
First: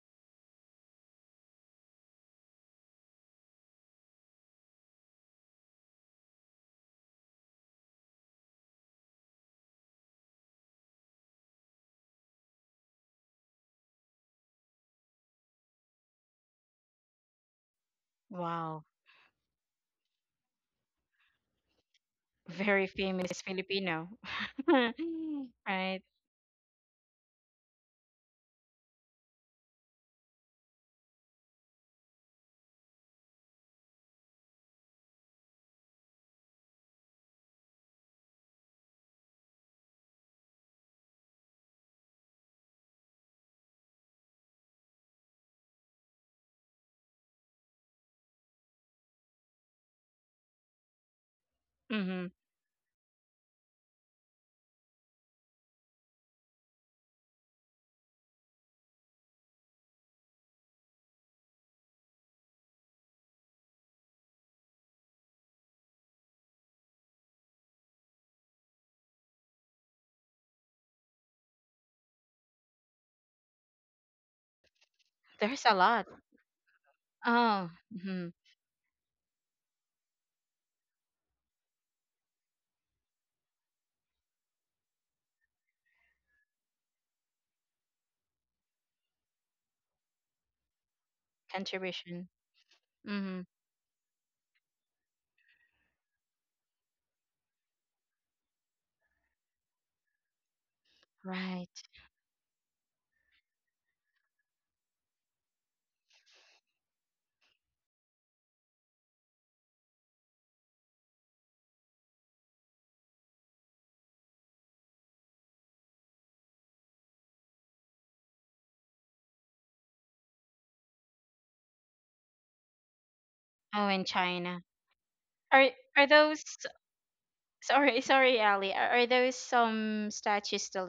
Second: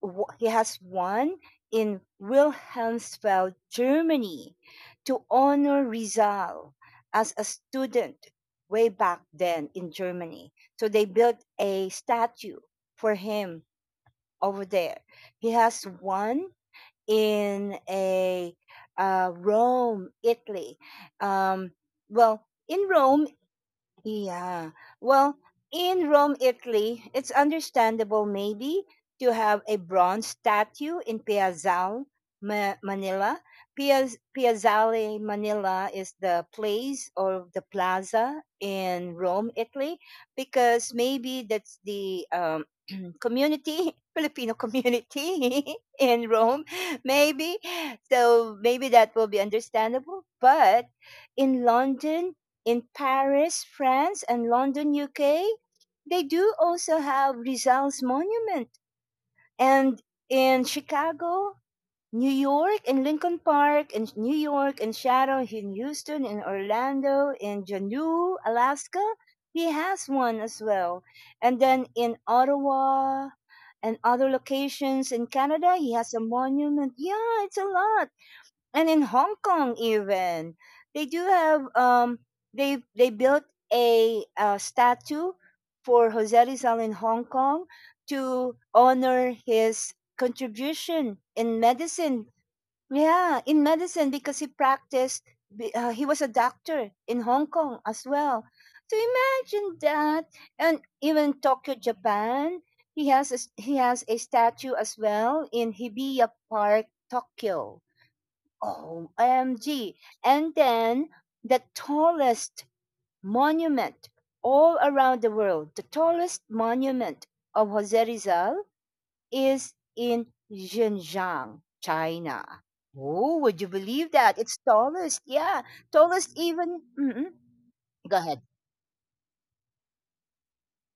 w- he has one in Wilhelmsfeld, Germany, to honor Rizal as a student way back then in Germany. So they built a statue for him over there. He has one in a Wow. uh, Rome, Italy. Um, well, in Very Rome, famous Filipino. yeah. Well, Right. in Rome, Italy, it's understandable maybe to have a bronze statue in Piazzale, Ma- Manila. Piaz- Piazzale, Manila is the place or the plaza in Rome, Italy, because maybe that's the um, community, Filipino community in Rome, maybe. So maybe that will be understandable. But in Mm-hmm. London, in Paris, France, and London, U K, they do also have Rizal's monument. And in Chicago, New York, in Lincoln Park, in New York, in Shadow, in Houston, in Orlando, in Juneau, Alaska, he has one as well. And then in Ottawa and other locations in There's Canada, a he has lot. a monument. Yeah, it's a Oh, lot. mm-hmm. And in Hong Kong even, they do have um they they built a, uh statue for Jose Rizal in Hong Kong to honor his contribution in medicine. Contribution. Yeah, Mm-hmm. in medicine because he practiced. Be- Uh, he was a doctor in Hong Kong as well. So imagine that, and even Tokyo, Right. Japan, he has a, s- he has a statue as well in Hibiya Park, Tokyo. Oh, O M G. And then the tallest monument all around the world, the tallest monument of Jose Rizal is in Xinjiang, China. Oh, would you Oh, believe in that? It's China. tallest. Yeah, Are are tallest those even. Mhm. sorry, Go ahead. sorry, Ali. Are, are those some statues still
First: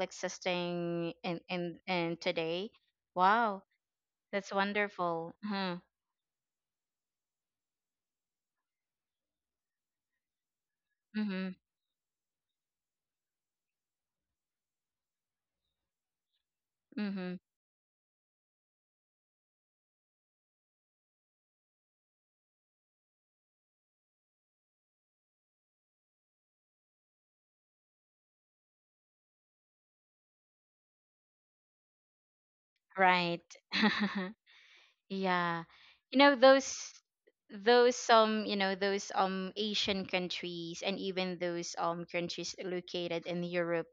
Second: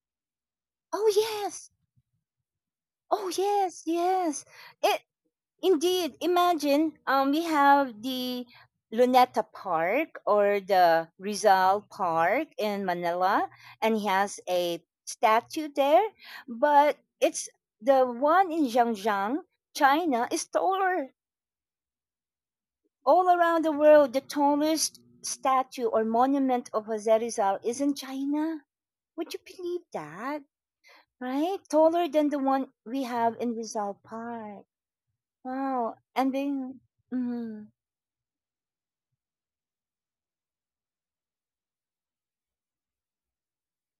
Oh, existing in yes. in in today? Oh, Wow, yes, yes. that's It, wonderful. Huh. indeed, imagine um, we have the Luneta Park or the Mm-hmm. Rizal Park in Manila, and he has a statue there. But Mm-hmm. it's the one in Zhangjiang, China, is taller all around the world. The tallest statue or monument of Jose Rizal is in China. Would you believe that? Right? Taller than the one we have Right. in Rizal Park. Yeah. Wow. You And know then. those Mhm. those um you know those um Asian countries, and even those um countries located in Europe,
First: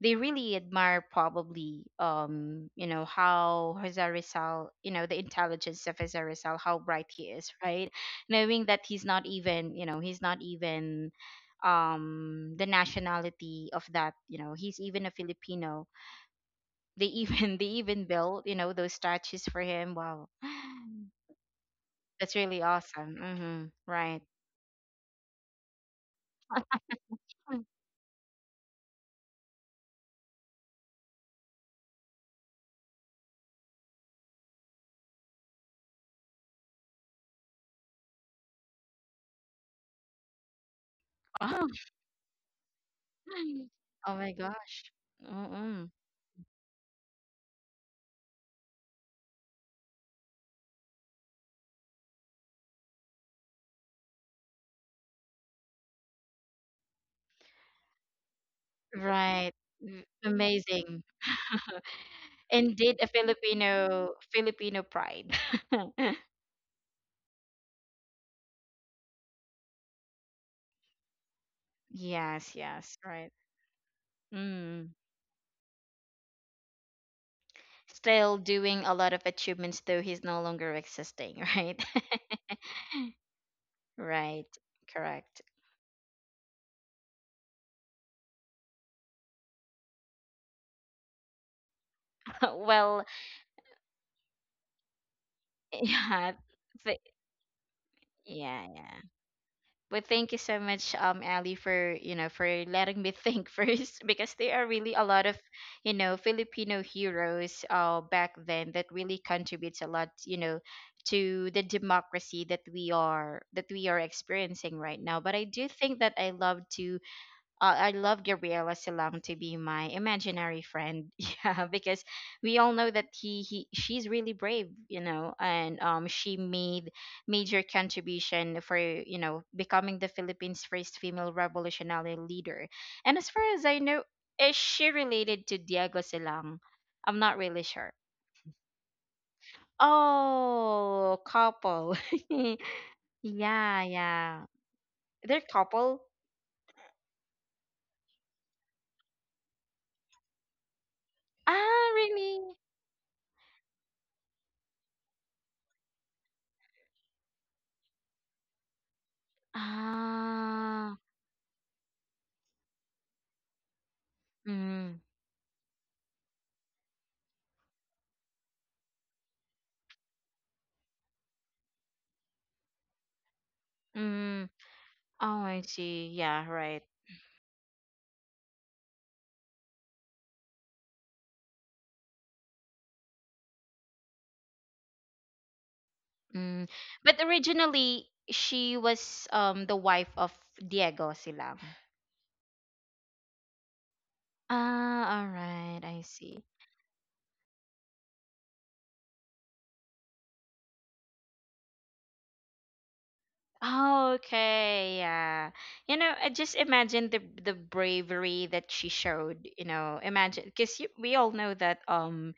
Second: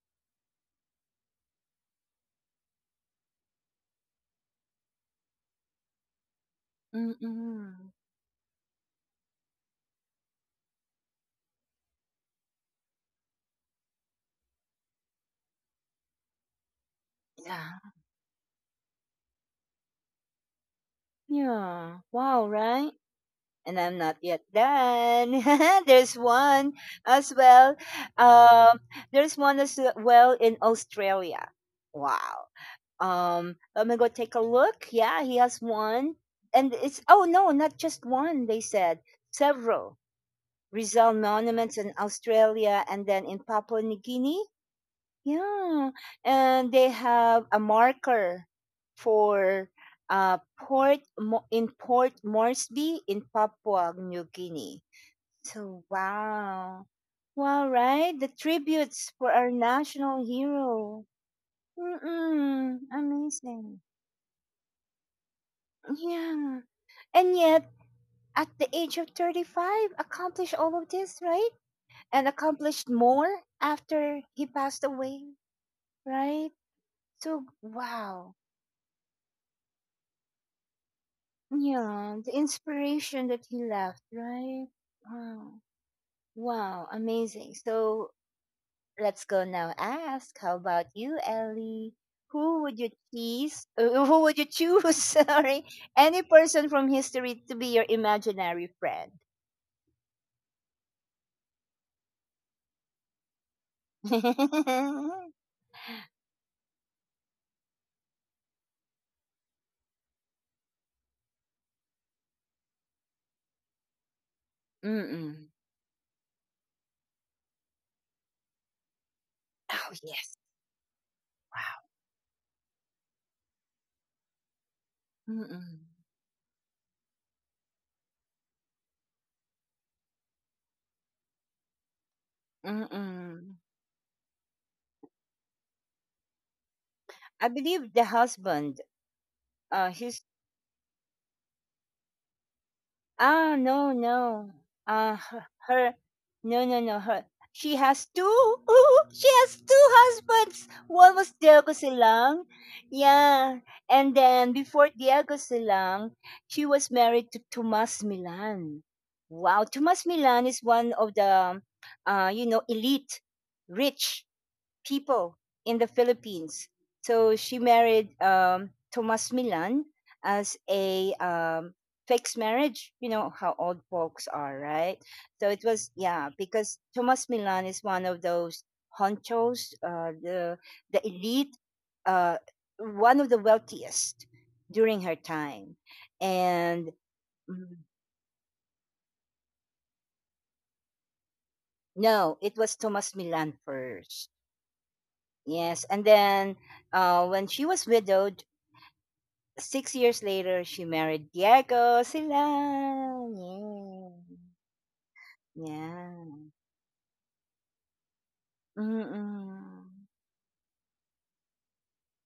they really admire probably um you know how Jose Rizal, you know, the intelligence of Jose Rizal, how bright he is, right, Mm. knowing that he's not even, you know, he's not even um the nationality of that, you know, he's even a Filipino, they even they Yeah. even built, you know, those statues for him. Wow, Yeah. that's Wow, really right? awesome. Mhm. And I'm Right. not yet done. There's one as Mm. well. Um, there's one as well in Australia. Wow. Um, let me go take a look. Yeah, he has one. And it's, oh no, not just one, they said. Several. Rizal Wow. monuments in Australia and then in Papua New Oh my Guinea. gosh. Mm-mm. Yeah, and they have a marker for uh, Port Mo- in Port Moresby in Papua New Guinea. So wow, wow, right? The tributes for Right. our Mm, national amazing. hero. Mm-mm, Indeed, a amazing. Filipino Filipino pride. Yeah, and yet at the age of thirty-five, accomplished all of this, right? And Yes, yes, accomplished right. more after he Mm. passed away, right? So Still wow. doing a lot of achievements though he's no longer existing, right? Yeah, the inspiration that he left, Right. right? Correct. Wow. Wow, amazing. So let's go now. Ask, how about you, Ellie? Who would Well, you choose? Uh, who would you choose? Sorry, yeah. any person th- from history to be your Yeah, imaginary yeah. friend. But thank you so much, um, Ali, for you know for letting me think first because there are really a lot of, Mm-mm. you know, Filipino heroes uh back then that really contributes a lot, you know, to the democracy that we are that we are experiencing right now. But I do think that I love to uh, I love Gabriela Silang to be my Oh yes. imaginary friend. Yeah, Wow. because we all know that he, he she's really brave, you know, and um Mm-mm. she made major contribution for, you know, becoming the Philippines' first female revolutionary leader. And as far as Mm-mm. I know, is she related to Diego Silang? I'm not really I sure. believe the husband. Uh, his. Oh, couple. Ah, Yeah, no, yeah. no. Uh, They're her, couple. her, no, no, no. Her, she has two. Ooh, she has two husbands. One was Ah, Diego really? Silang. Yeah. And then before Diego Silang, she was married to Tomas Milan. Wow. Tomas Milan is Ah. one of the, um, uh, you know, elite, rich Mm. people in the Philippines. So she married um, Tomas Milan as a um, fixed marriage. You know how old folks Mm. are, right? Oh, I So it was see. yeah Yeah, right. because Tomas Milan is one of those honchos, uh, the the elite, uh, one of the wealthiest during her time, Mm. and But mm, originally, she was um the wife of Diego Silang. no, it was Tomas Milan first. Ah, all right. Yes, I and see. then uh, when she was widowed, six years later, she married Diego sila. Oh, Yeah. okay. Yeah. You know, Yeah. I just imagine the the bravery that she showed, you know. Mm-mm. Imagine because we all know that um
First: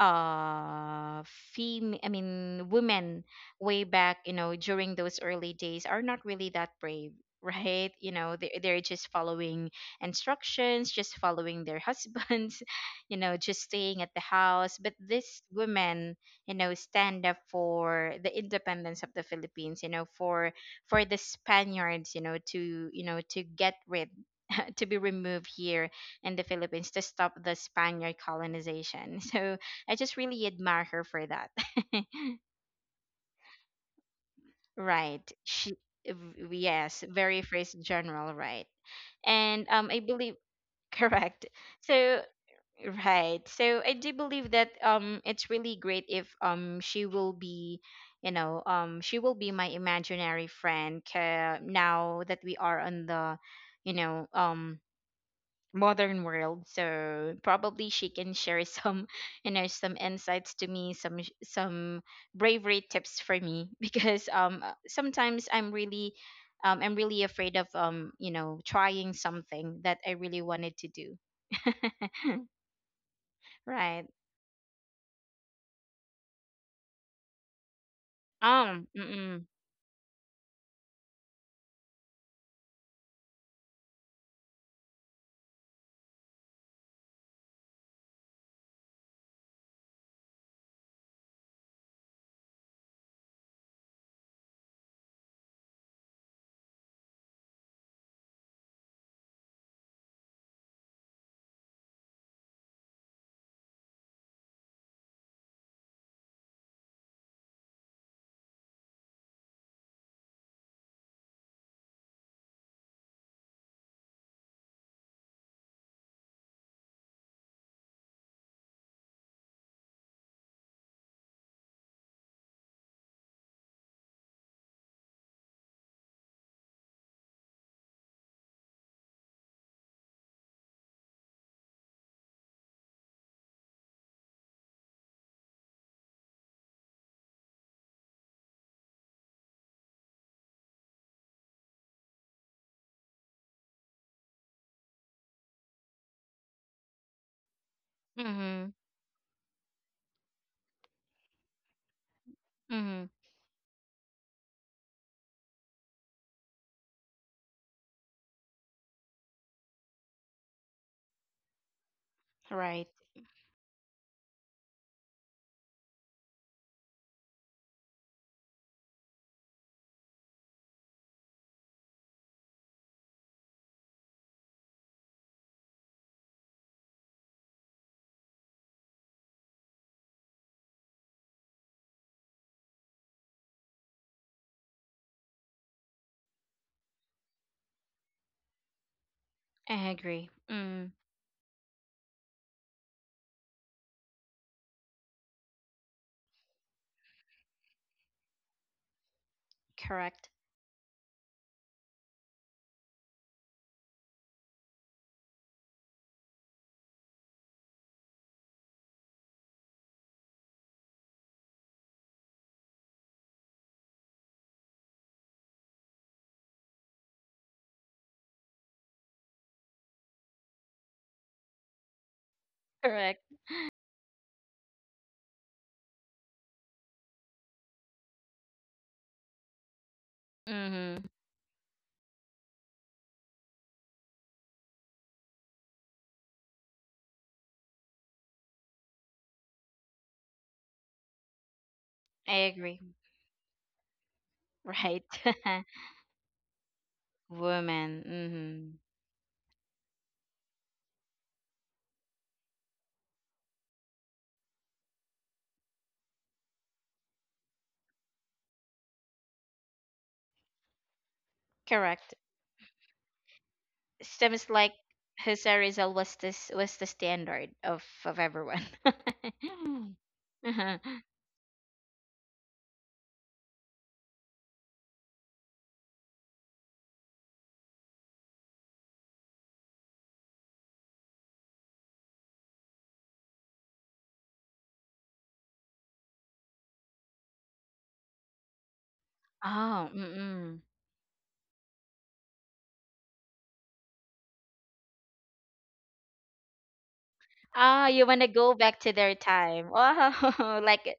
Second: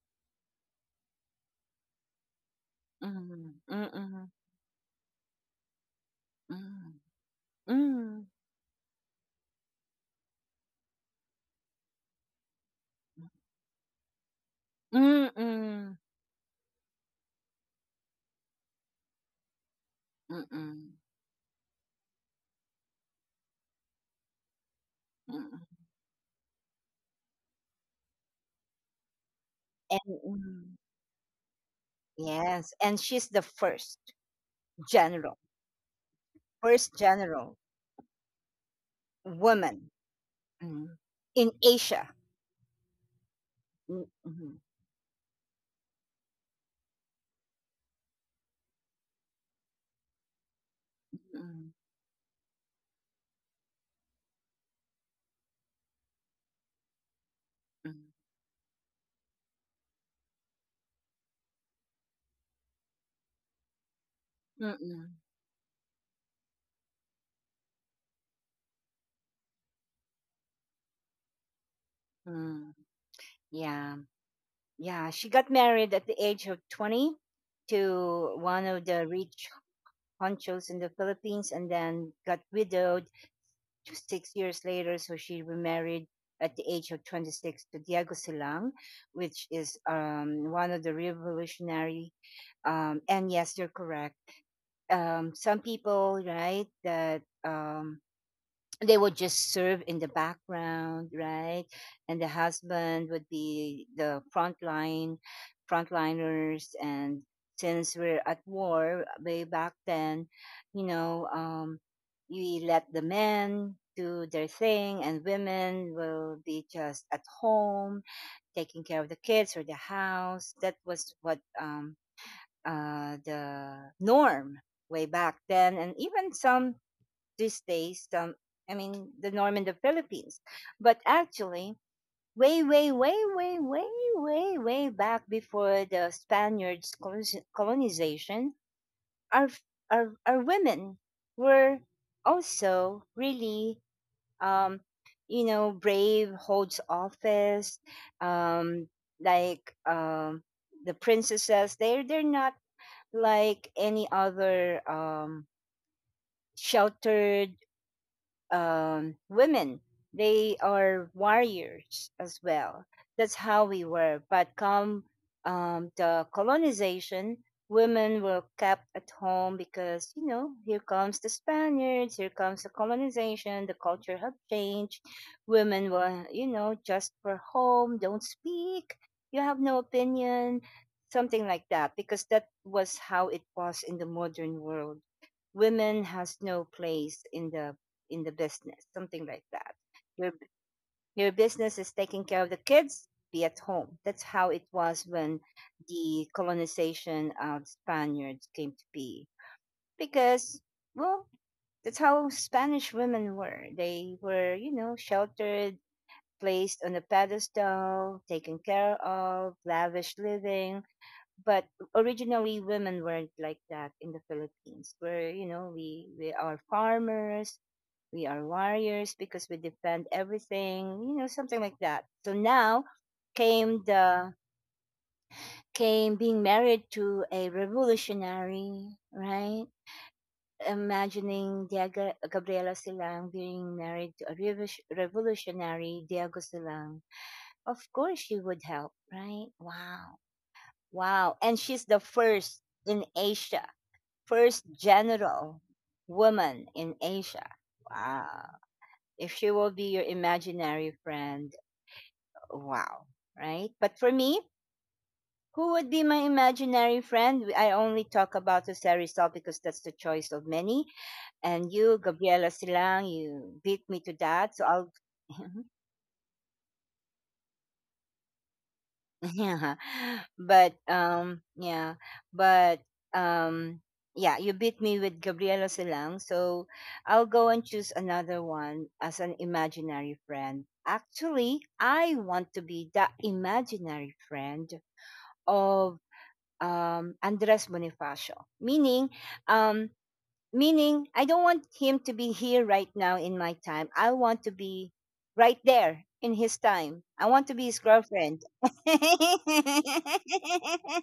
uh fem I mean women Mm-mm. way back, Mm-mm. you know, during those early days are not really that Mm-mm. brave, right, you Mm-mm. know, they, they're just following instructions, just following their husbands, you know, just staying at the house. But these Mm-mm. women, you know, stand up for the independence of the Philippines, you know, for Mm-mm. for the Spaniards, you know, to you know to get rid, to be removed here in the Philippines, to stop the Spaniard colonization. So I And just really mm, admire her for that. yes, and she's the first Right. general, She v- first yes, very general first general, right. And um woman I believe, mm, correct. in Asia. So right. So I do believe Mm-mm. that um it's really great if um she will be, you know, um she will be my imaginary friend 'ca- Mm-mm. now that we are on the, you know, um modern world, so probably Mm-mm. she can share some you know some insights to me, some sh- some bravery tips for me because um uh, Mm-mm. Mm. sometimes I'm really um I'm really afraid of, um you know, trying something that I really wanted to do. mm, mm. Yeah. Right. Yeah, she got married at the age of twenty to one of Um, the mm-mm, rich honchos in the Philippines and then got widowed just six years later. So she remarried at the age of twenty-six to Diego Silang, which is um, one of the revolutionary. Um, and yes, you're correct. Um, some people, right, that um, they would just serve in the background, right? And the husband would be the frontline, frontliners. And since we're at war uh, way back then, you know, um, we let the men do their thing, and women will be just at home taking care of the kids or the house. That was what um, uh, the norm way back then, and even some these days, um, I mean, the norm in the Philippines. But actually, way, way, way, way, way, way, way back before the Spaniards' colonis- colonization, our, our, our women were also really, um, you know, brave, holds office, mm-hmm, um, like um, the princesses. They're, they're not mm-hmm, like any other um, sheltered um, women. They are warriors as well. right, That's how we were. But come um, the colonization, women were kept at home because, you know, here comes the Spaniards, here comes the colonization, the culture had changed. Women were, you know, just for home, don't speak, you have no opinion, something like that, because that was how it was in the modern world, women has no place in the in the business, something like that. I agree. Your Mm, your business is taking care of the kids, be at home. That's how it was when the colonization of Spaniards came to be, correct, because well, that's how Spanish women were. They were, you know, sheltered, placed on a pedestal, taken care of, lavish living. But originally, women weren't like that in the Philippines, where you know we we are farmers, we are warriors because we defend everything, you know, something like that. So now correct, came the came being married to a revolutionary, right? mm-hmm, Imagining Diego Gabriela Silang being married to a revo- revolutionary Diego Silang, of course she would help, right? Wow, wow, and she's the I first agree, in Asia, first right. general woman in Asia. Woman, Wow. mm-hmm. If she will be your imaginary friend, wow. Right? But for me, who would be my imaginary friend? I only talk about Jose Rizal because that's the choice of many. And you, Correct. Gabriela Silang, you beat me to Seems that. So like I'll Jose Rizal was this was the standard of of everyone. Yeah. But Uh-huh. um yeah, but um yeah, you beat me with Gabriela Silang, so I'll go and choose another one as an imaginary friend. Actually, I want to be the imaginary friend of um Andres Bonifacio. Meaning, Oh, um mm-mm. meaning I don't want him to be here right now in my time. I want to be right there in his time. I want to be his Oh, you want to girlfriend. go back to their time. Oh, like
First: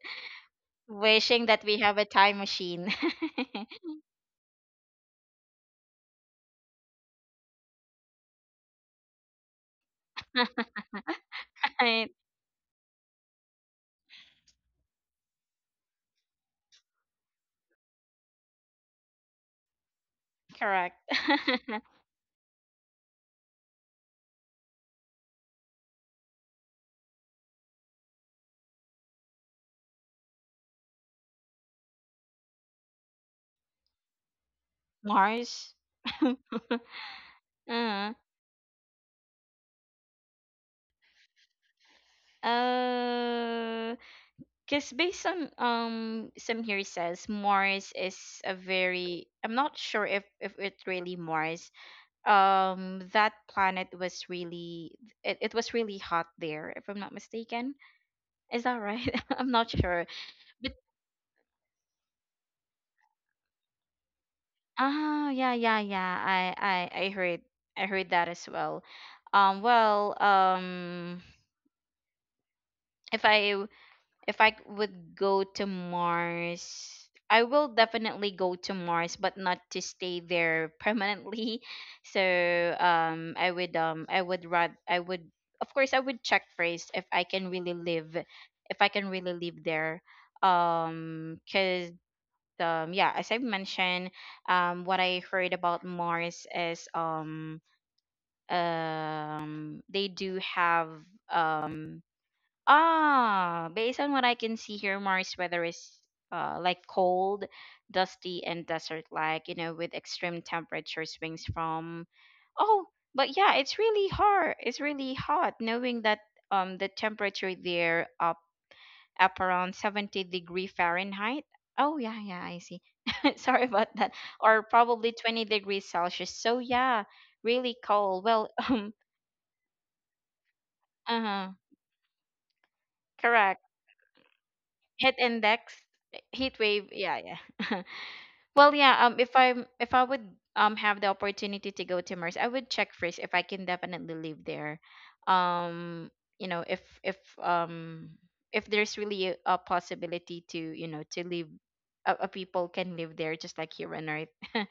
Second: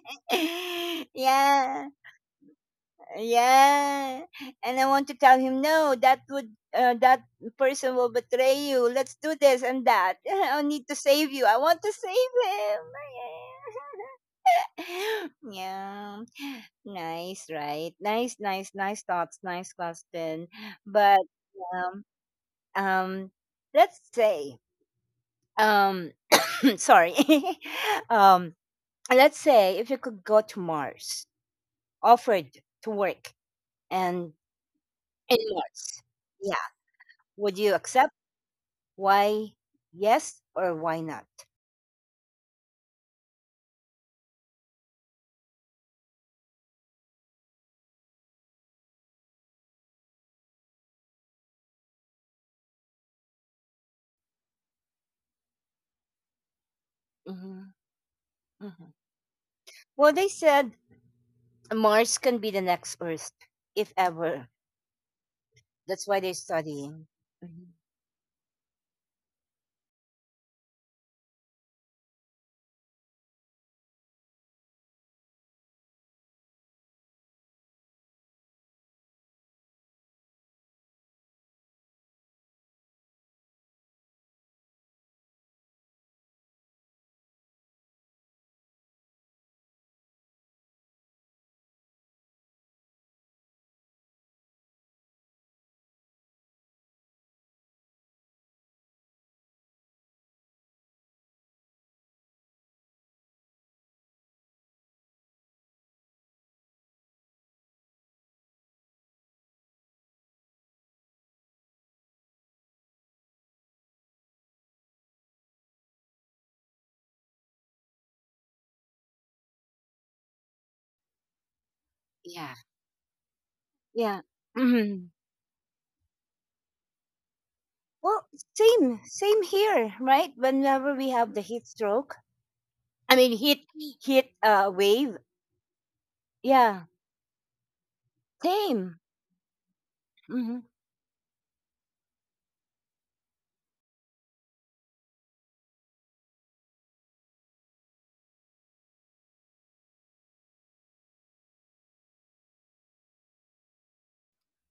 wishing that we yeah, have a time machine. yeah. And I want to tell him, no, that would uh, that person will betray you. Let's do this and that. I need to save you. I want to Right. save him. yeah, nice, right? Nice, nice, nice thoughts, nice question. Correct. But um, um, let's say, um, sorry, um, let's say if you could go to Mars, offered to work and in Mars. Mars, yeah, would you uh, accept? Why yes or why not? uh, cause based on um some here says Mars is a very, I'm not sure if if it's really Mars um that planet was really it, it was really hot there if I'm not hmm mistaken, is that hmm right? I'm not sure. Well, they But said Mars can be the next Earth, if ever. ah, yeah, yeah, That's yeah. why they're I, I I studying. heard, Mhm. i heard that as well. um well um if i if I would go to Mars, I will definitely go to Mars, but not to stay there permanently. So um, I would, um, I would rather, I would, of course, I would check first if I can really live, if I can really live there, um, cause, um, yeah, as I mentioned, um, what I heard about Mars is um um they do have um Ah, based on what I can see here, Mars weather is uh, like cold, dusty, and desert-like, you know, with extreme temperature swings from. Oh, but yeah, it's really hard. It's really hot, knowing that um the temperature there up up around seventy degree Fahrenheit. Oh yeah, yeah, Yeah, I see. Sorry about that. yeah. Or hmm probably twenty degrees Celsius. So yeah, really Well, cold. Well, um, same, same here, right? Whenever we have the uh-huh, heat stroke, I mean, hit correct. hit uh, wave. Hit index, heat Yeah, wave. Yeah, yeah. Well, same. yeah. Um, if I'm if I would hmm um have the opportunity to go to Mars, I would check first if I can definitely live there. Um, you know, if if um if there's really a, a possibility to, you know, to live, a, a people can live there just like here on Earth.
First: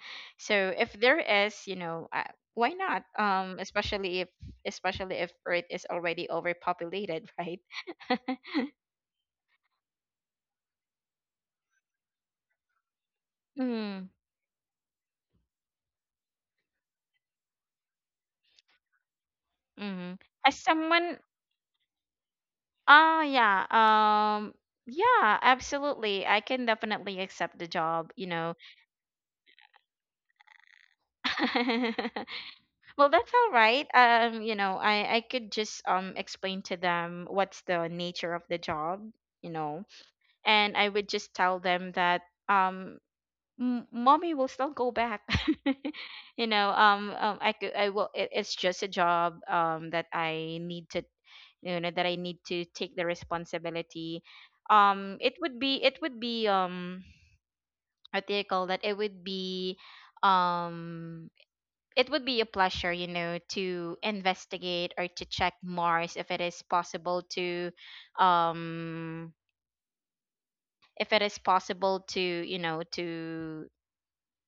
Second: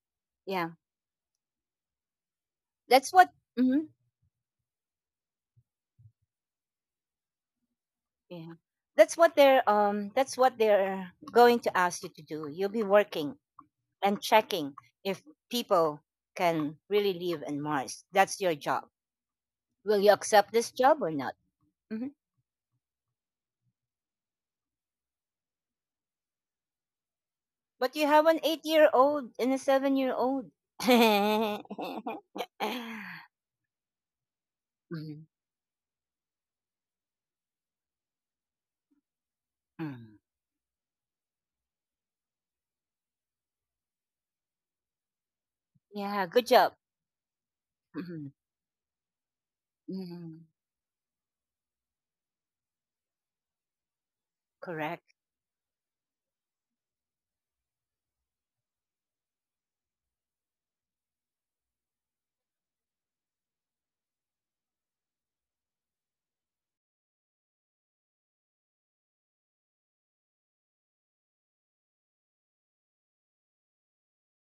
Yeah, So if there is, you know, uh, why not? that's what. Um, hmm especially if especially if Earth is already overpopulated, right? Yeah, that's what they're um. That's what they're going to ask you to do. You'll be working Mm, and checking if people can really live in Mars. That's your job. Will you mm-hmm. accept As this job or someone not? hmm ah yeah. Um yeah, absolutely. I can definitely accept the But you job, you have an know. eight-year-old and a seven-year-old. Well, that's all right. Um, you know, I I Mhm. could just um explain to them what's the nature of the job, you know. Mm. And I would just tell them that um m- mommy will still go back. Yeah, You good know, job. um, um I could I will it, Mhm. it's just a job um that Mhm. I need to, you know, that I need to take the responsibility. um Correct. It would be, it would be, um what do you call that, it would be, um it would be a pleasure, you know, to investigate or to check Mars if it is possible to, um if it is possible to, you know, to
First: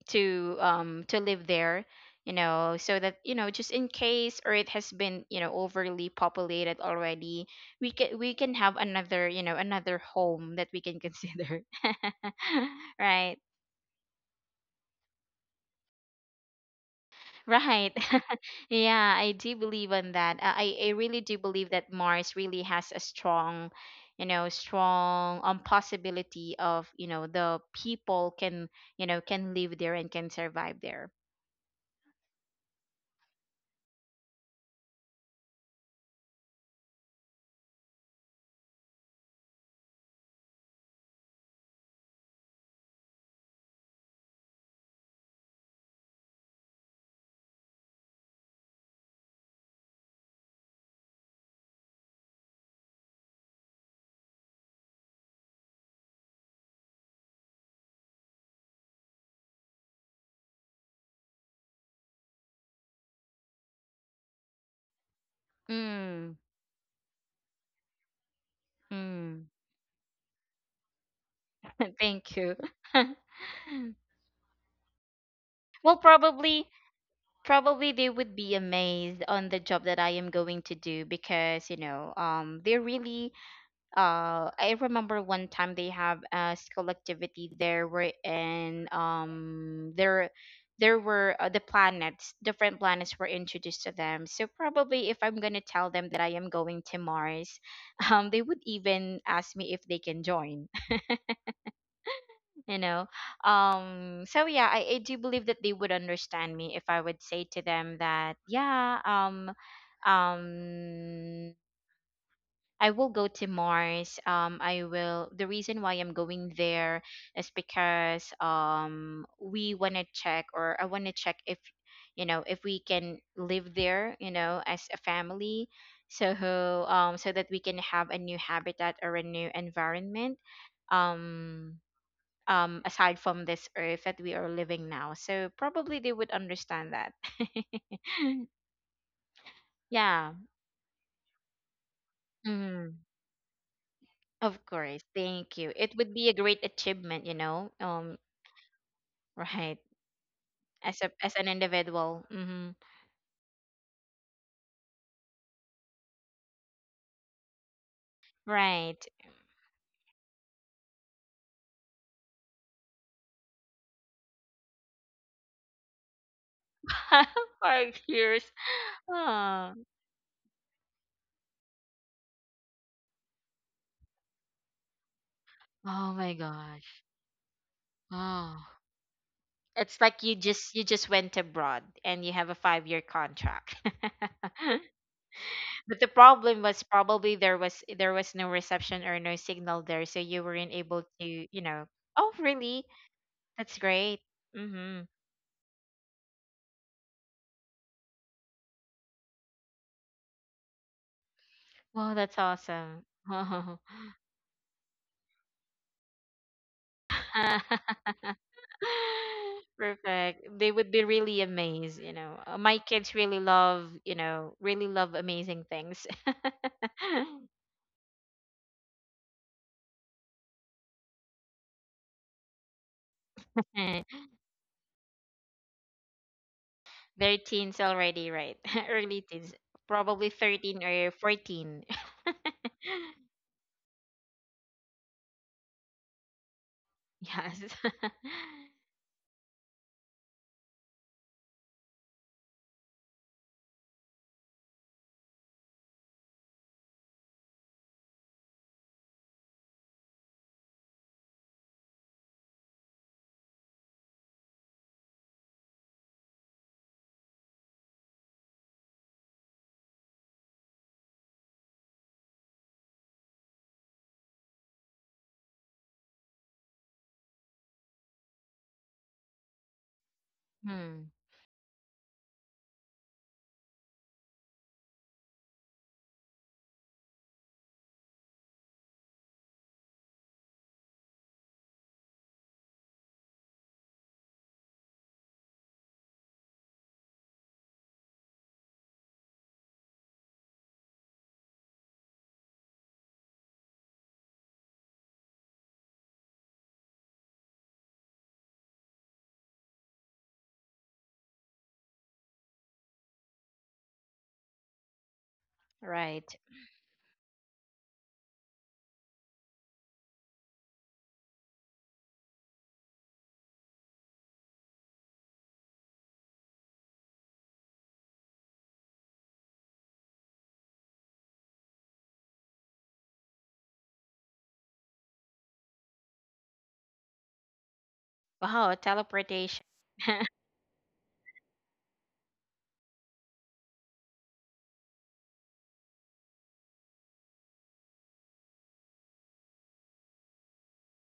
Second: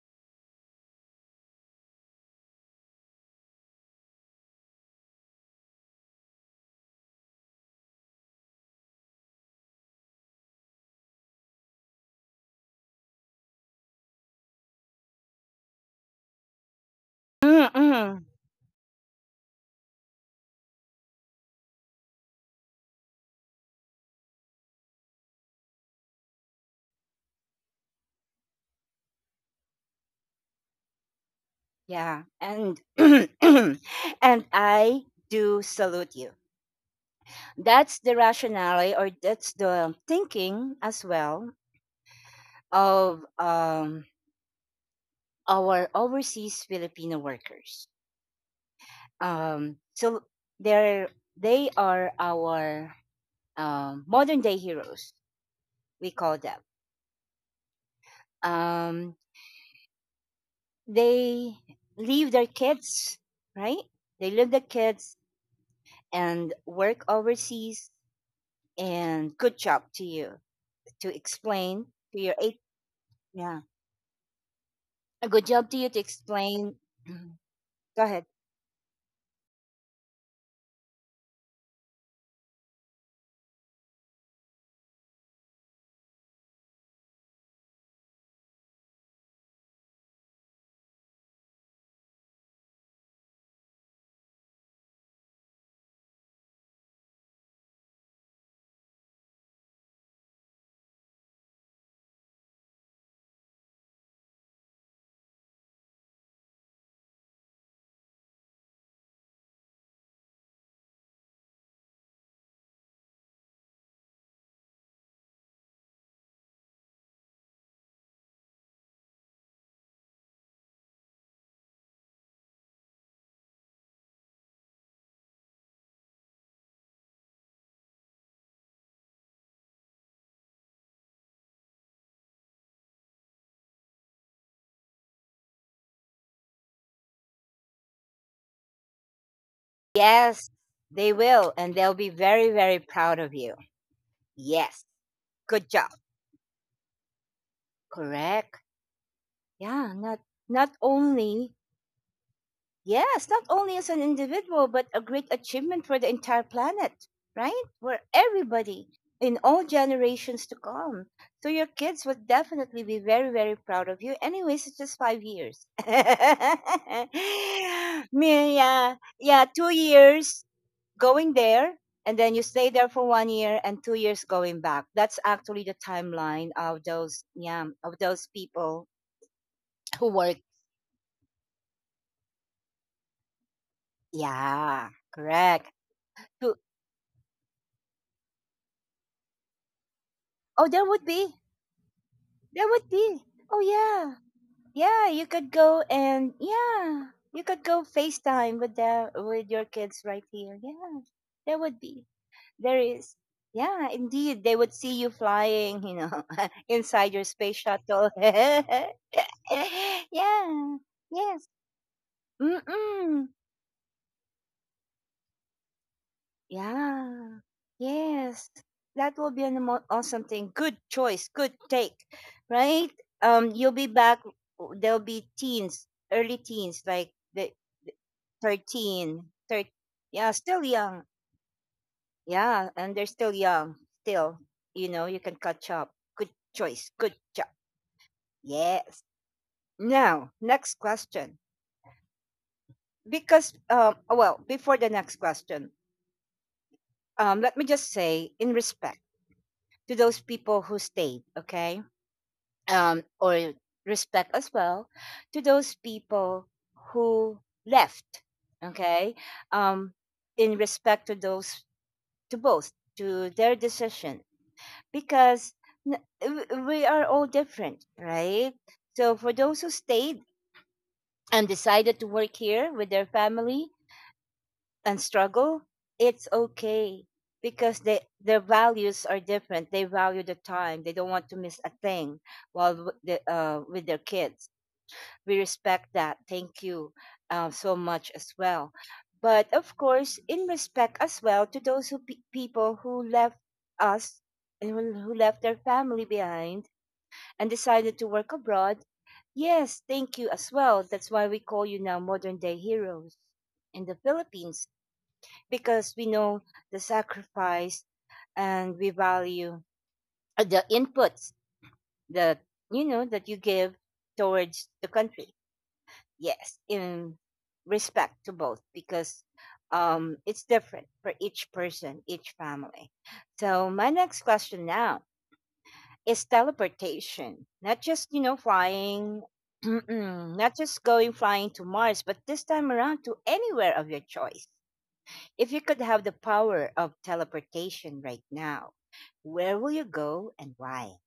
to um to live there, you know, so that, you know, just in case Earth has been, you know, overly populated already, we can, we can have another, you know, another home that we can consider. Right, right. Mm-mm. Yeah, I do believe on that. Uh, I I really do believe that Mars really has a strong, you know, strong um possibility of, you know, the people can, you know, can live there and can survive there. Yeah, and and I do salute you. That's the rationale or that's the thinking as well of um, our overseas Filipino workers. Um, so they're they are our um, modern day heroes. We call them. Um, they leave their kids, right? They leave the kids Mm, and work overseas. And mm. good job to you to explain to your Thank you. eight. Yeah. A good job to you well, to probably explain. probably Go they ahead. would be amazed on the job that I am going to do because, you know, um they really uh I remember one time they have a school activity there where and um there there were uh, the planets, different planets were introduced to them. So probably if I'm going to tell them that I am going to Mars, um they would even ask me if they can join, you know um so yeah, I, I do believe that they would understand me if I would say to them that yeah, um um I will go to Mars. Um I will The reason why I'm going there is because um we want to check, or I want to check if, you know, if we can live there, you know, as a family. So um so that we can have a new habitat or a new environment, um um aside from this earth that we are living now. So probably they would understand that. Yeah. Yes, they will. And they'll be very, very Mm, proud of you. of Yes. course. Thank Good you. job. It would be a great achievement, you know. um Correct. Right. Yeah. Not, not As a as an only individual. Mm-hmm. Yes, not only as an individual, but a great achievement for the entire planet, right? For everybody Right. in all generations to come. So your kids would definitely be very, very proud of you. Anyways, it's just five years. Five years. Me, yeah, yeah, two Oh. years going there, and then you stay there for one year, and two years going back. That's actually the Oh my timeline of gosh. those, yeah, of those Oh, people it's who like you work. just, you just went abroad and you have a five year contract. Yeah, correct. But the To, problem was probably there was, there was no reception or no signal there, so you Oh, weren't there able would to, be. you know. Oh, That really? would be. Oh That's yeah, great. Mm-hmm. yeah. You could go and yeah, you could go FaceTime with the with your kids right here. Yeah, that would be. Wow, that's There awesome. is. Yeah, indeed, they would see you flying. You know, inside your space shuttle. yeah. Perfect. They would be really Yes. amazed, you know. Uh, Mm My kids mm. really love, you know, really love amazing things. Yeah. Yes. That will be an amo- awesome thing. Good choice. Good take. Right? Um, you'll be Eh, back. There'll be teens, early teens, like They're the teens the already, right? Early thirteen, teens, thirteen. probably Yeah, still thirteen young. or fourteen. Yeah, and they're still young. Still, you know, you can catch up. Good choice. Good job. Yes. Yes. Now, next question. Because, um, well, before the next question, um, let me just say in respect to those people who stayed, okay? Um, or respect as well to those people who left, okay? Um, in respect to those, to both, to their decision, because n- w- we are all different, right? So for those who stayed Hmm. and decided to work here with their family, and struggle, it's okay because they their values are different. They value the time. They don't want to miss a thing while w- the, uh, with their kids. We respect that. Thank you uh, so much as well. But of course, in respect as well to those who pe- people who left us and who who left their family behind and decided to work abroad. Yes, thank you as well. That's why we call you now modern day heroes in the Philippines because we Right. know the sacrifice and we value uh, the inputs that you know that you give towards the country. Yes, in respect to both because um, it's different for each person, each family. So my next question now is teleportation, not just you know Wow, flying. teleportation. not just going flying to Mars, but this time around to anywhere of your choice. If you could have the power of teleportation right now, where will you go and why?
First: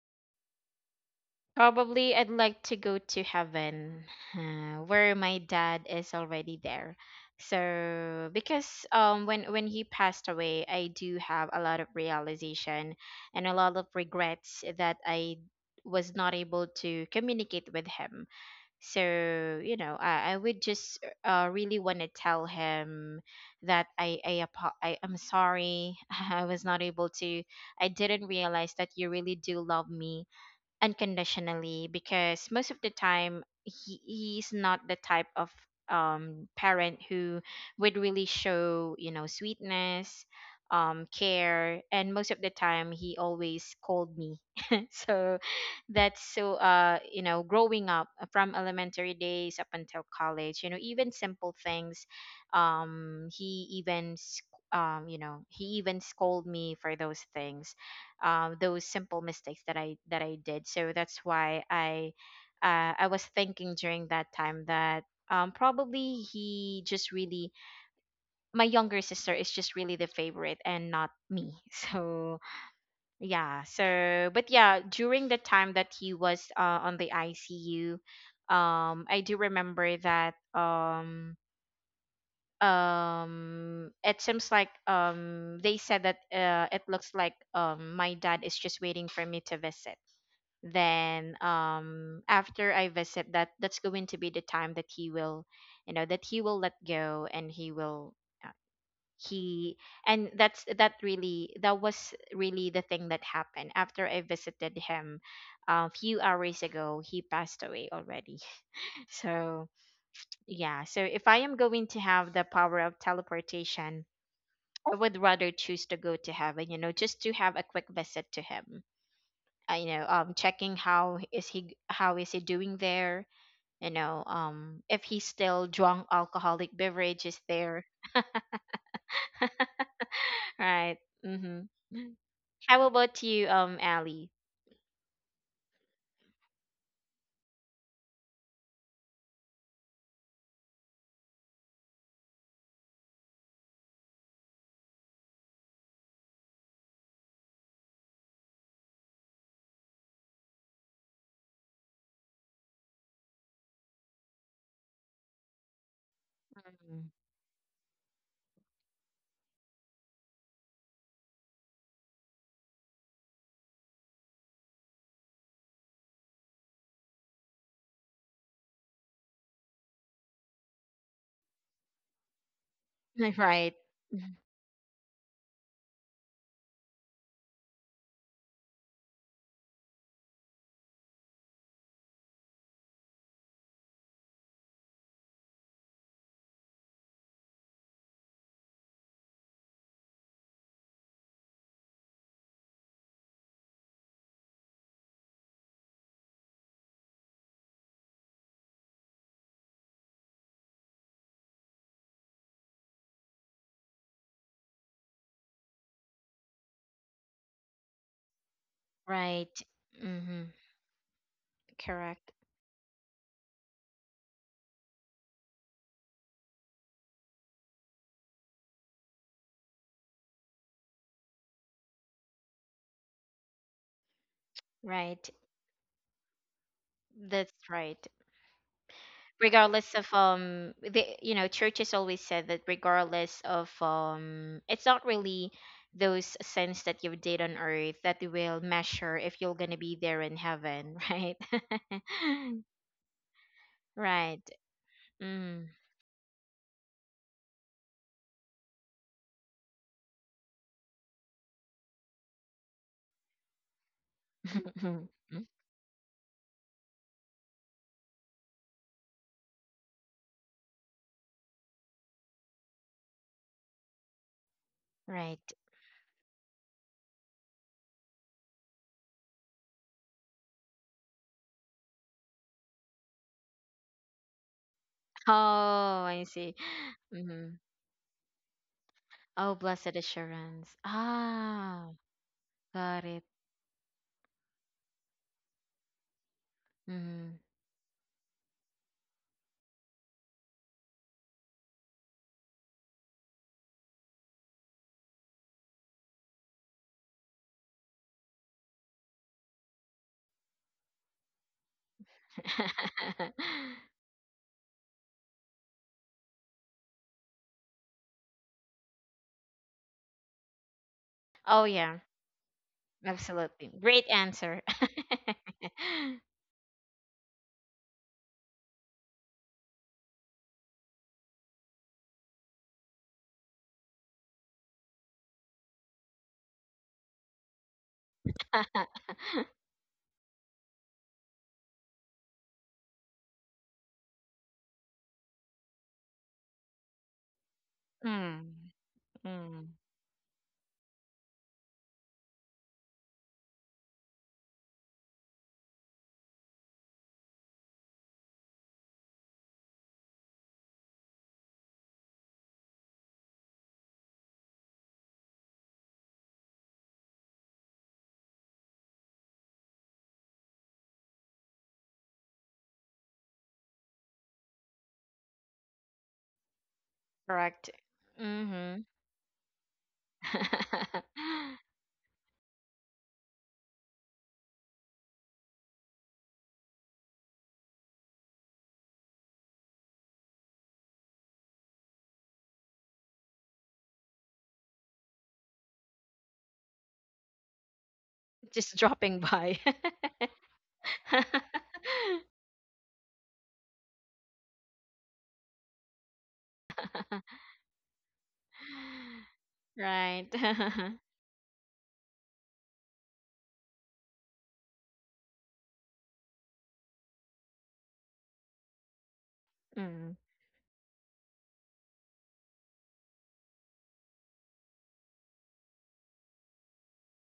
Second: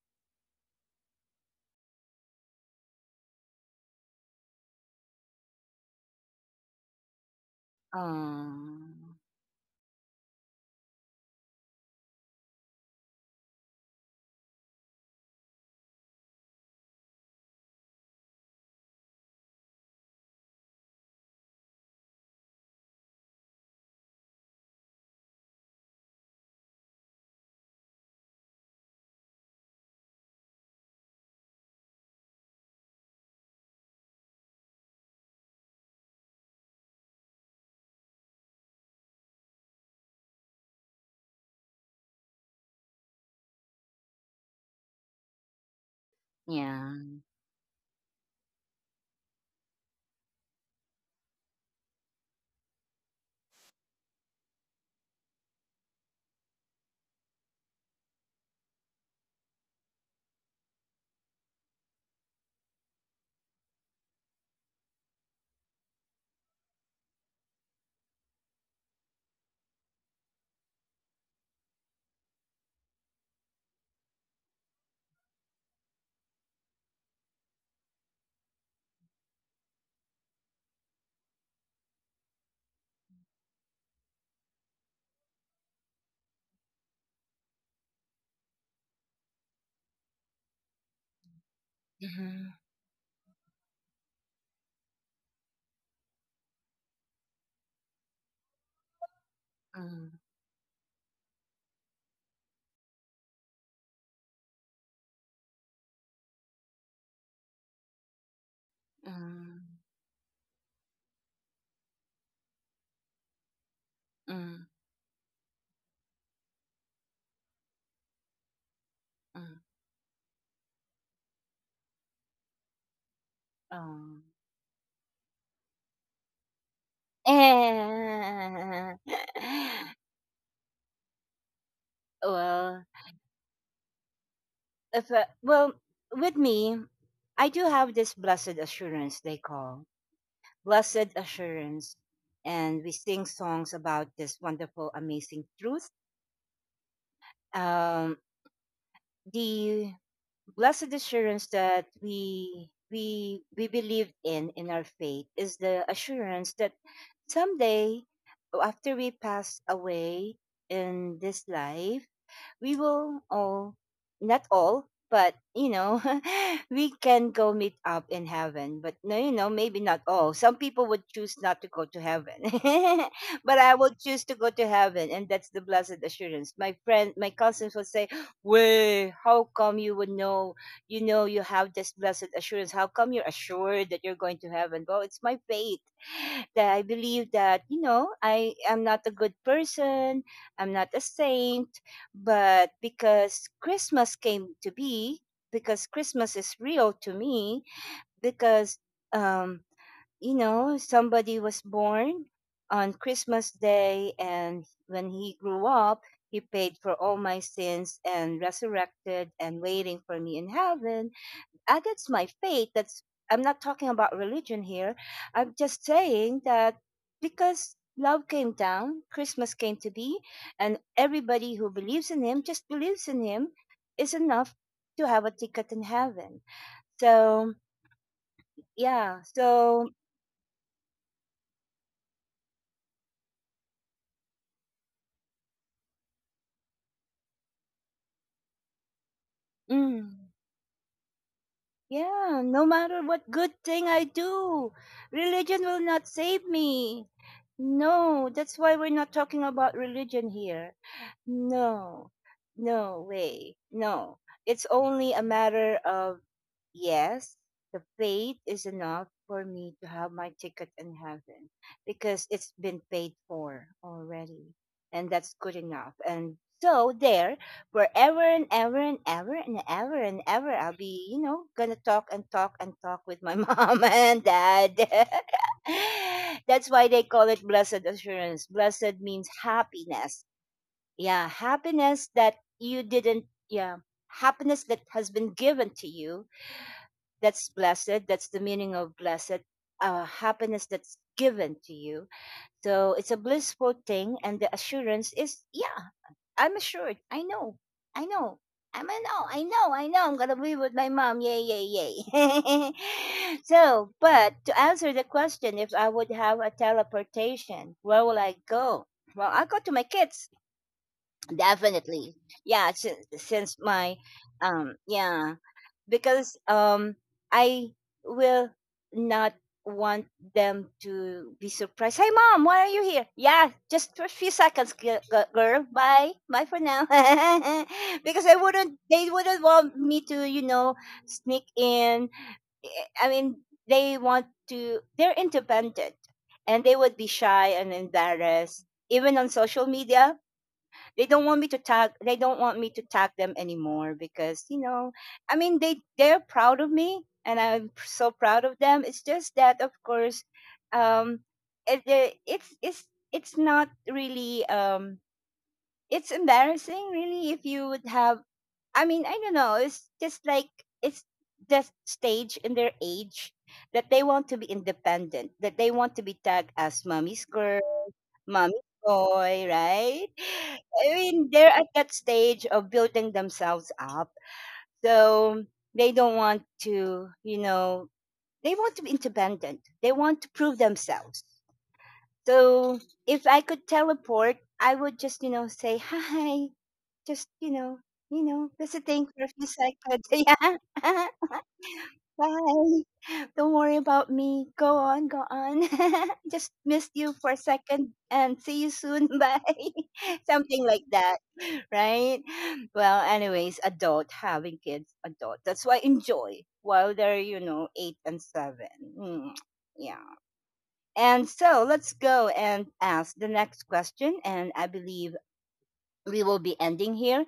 Probably I'd like to go to heaven, uh, where my dad is already there. So because Um, um when when he passed away, I do have a lot of realization and a lot of regrets that I was not able to communicate with him. So, you know, I, I would just uh, really want to tell him that I, I, apo- I I'm sorry. I was not able to. I didn't realize that you really do love me unconditionally, because most of the time he, he's not the type of um parent who would really show, you know, sweetness, um care. And most of the time he always called me. So that's so, uh yeah. you know, growing up, uh, from elementary days up until college, you know, even simple things, um he even sc- um you know, he even scolded me for those things, um, those simple mistakes that I that I did. So that's why I, uh, I was thinking during that time that, um, probably he just really, my younger sister is just really the favorite and not me. So yeah. So but yeah, during the time that he was, uh, on the I C U, um, I do remember that, um um it seems like, um they said that, uh it looks like, um my dad is just waiting for me to visit. Then, um Mhm, after I visit, that that's going to be the time that he will, you know, that he will let go and he will, uh, he mm, and that's that, really, that was really the thing that happened. After I visited him a few hours ago, he passed away already. So mm, yeah. So if I am going to have the power of teleportation, mm, I would rather choose to go to heaven, you know, just to have a quick visit to him, mm, uh, you know, um checking how is he, how is he doing there, you know, um. um if he's still drunk alcoholic beverage is there. Right. Mm-hmm. How well, about you, um Ali? if uh, well, with me, I do have this blessed assurance they call blessed assurance, and we sing songs about this wonderful, amazing truth. Um, the blessed assurance that we we we believe in in our faith is the assurance that someday after we pass away in this life we will all, not all, but you know, we can go meet up in heaven. But no, you know, maybe not all. Some people would choose not to go to heaven, Mhm. but Right. I will choose Mhm. to go to heaven, and that's the blessed assurance. My friend, my cousins will say, "Way, how come you would know? You know, you have this blessed assurance. How come you're assured that you're going to heaven?" Well, it's my faith that I believe that you know I am not a good person. I'm not a saint but because Christmas came to be, because Christmas is real to me, because um, you know somebody was born on Christmas Day, and when he grew up, he paid for all my sins and resurrected Right. and waiting for Mm-hmm. me in heaven. Uh, that's Correct. my faith. That's I'm not talking about religion here. I'm just saying that because love came down, Christmas came to be, and everybody who believes in him just believes in him is enough to have Right. a ticket in heaven. So, That's right. yeah. Regardless So, of, um the, you know, churches always said that regardless of, um it's not really those sins that you did on earth that will measure if you're gonna be there mm, in heaven. Right. yeah, no matter what good thing I Right. do, religion Mm. will not save me. No, that's why we're not talking about religion here. No, no way. No. It's only a matter of, yes, the faith is enough for me to have my ticket in heaven because it's been paid for already. And that's Right. good enough. And so there, forever and ever and ever and ever and ever, I'll be, you know, gonna talk and talk and talk with my mom and dad. Oh, I see. That's why they call Hmm. it blessed assurance. Blessed means Oh, blessed happiness. assurance, Yeah. ah. Happiness that you Got it. didn't. Yeah. Happiness that has been given to you. Hmm. That's blessed. That's the meaning of blessed. Uh, happiness that's given to you. So it's a blissful thing, and the assurance is, yeah, I'm assured. I know i know i'm I know i know i know I'm gonna be with my mom. Yay, yay, yay. So, but to answer the question, if I would have a teleportation, where will I go? Well, I go to my kids. Oh yeah, Definitely. Yeah, since since absolutely, my, great answer. um yeah, because um I will not want them to be surprised. Hey mom, why are you here? Yeah, just for a few seconds, gi- gi- girl. Bye. Bye for now. Because I wouldn't they wouldn't want me to, you know, sneak in. I mean, they want to they're independent, and they would be shy and Mm, embarrassed even on mm, social media. They don't want me to tag they don't want me to tag them anymore because, you know I mean, they they're proud of me, and I'm p- so proud of them. It's just that, of course, um it, the- it's it's it's not really, um it's embarrassing really if you would have. I mean, I don't know. It's just like it's the stage in their age that they want to be independent, that they want to be tagged as mommy's girl. correct. Mommy Mm-hmm. boy, right? I mean, they're at that stage of building themselves up. So they don't want to, you know, they want to be independent. They want to prove themselves. So if I could teleport, I would just, you know, say hi, just, you know, you know, Just visiting dropping for a few by. seconds. Yeah. Bye. Don't worry about me. Go on, go on. Just missed you for a second and see you soon. Bye. Right. Something like that, right? Well, anyways, adult having kids, adult. That's why enjoy while they're, you know, eight and seven. Mm, yeah. Mm, And so let's go and ask the next question. And I believe we will be ending here.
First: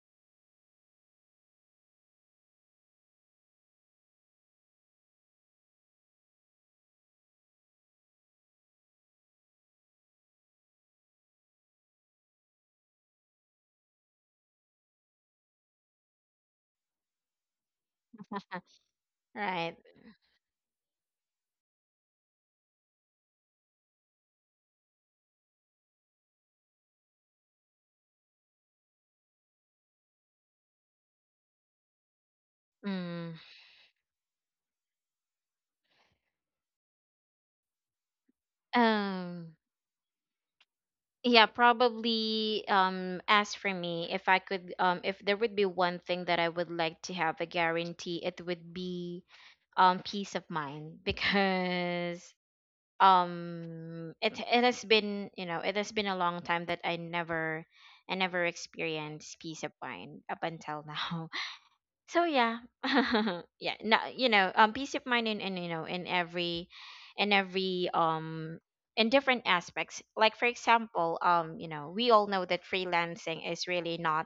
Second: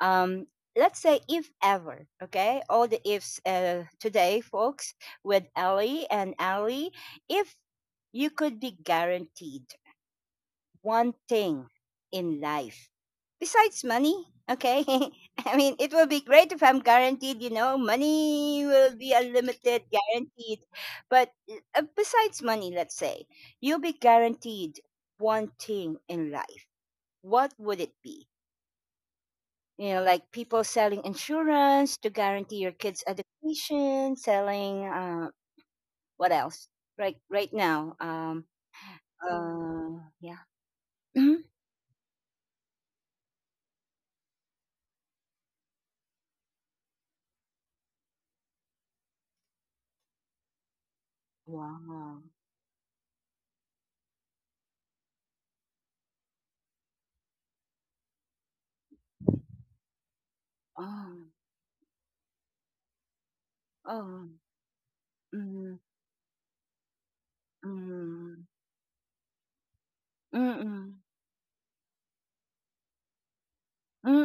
Um, let's say if ever, okay, all the ifs uh, today, folks, with Ellie and Ali, if you could be guaranteed one thing in life besides money, okay. I mean, it will be great if I'm guaranteed, you know, money will be right. unlimited, guaranteed. But uh, besides money, let's say, you'll be guaranteed one thing in life. What would it be? You know, like people selling insurance to guarantee your kids' Mm. education, selling uh, what else? Right, right now. Um, Um, uh, Yeah. Mhm. yeah, probably, um as for me, if I could, um if there would be one thing that I would like to have a guarantee, it would be, um peace of mind. Wow. Because um it, it has been, you know, it has been a long time that i never i never experienced peace of mind up until now. Oh. So yeah. Yeah. no Oh. You know, um peace of mind in, in, you Mm. know, in every in every Mm. um in different aspects. Like, for Mm. example, um you know, we all know that freelancing is really not,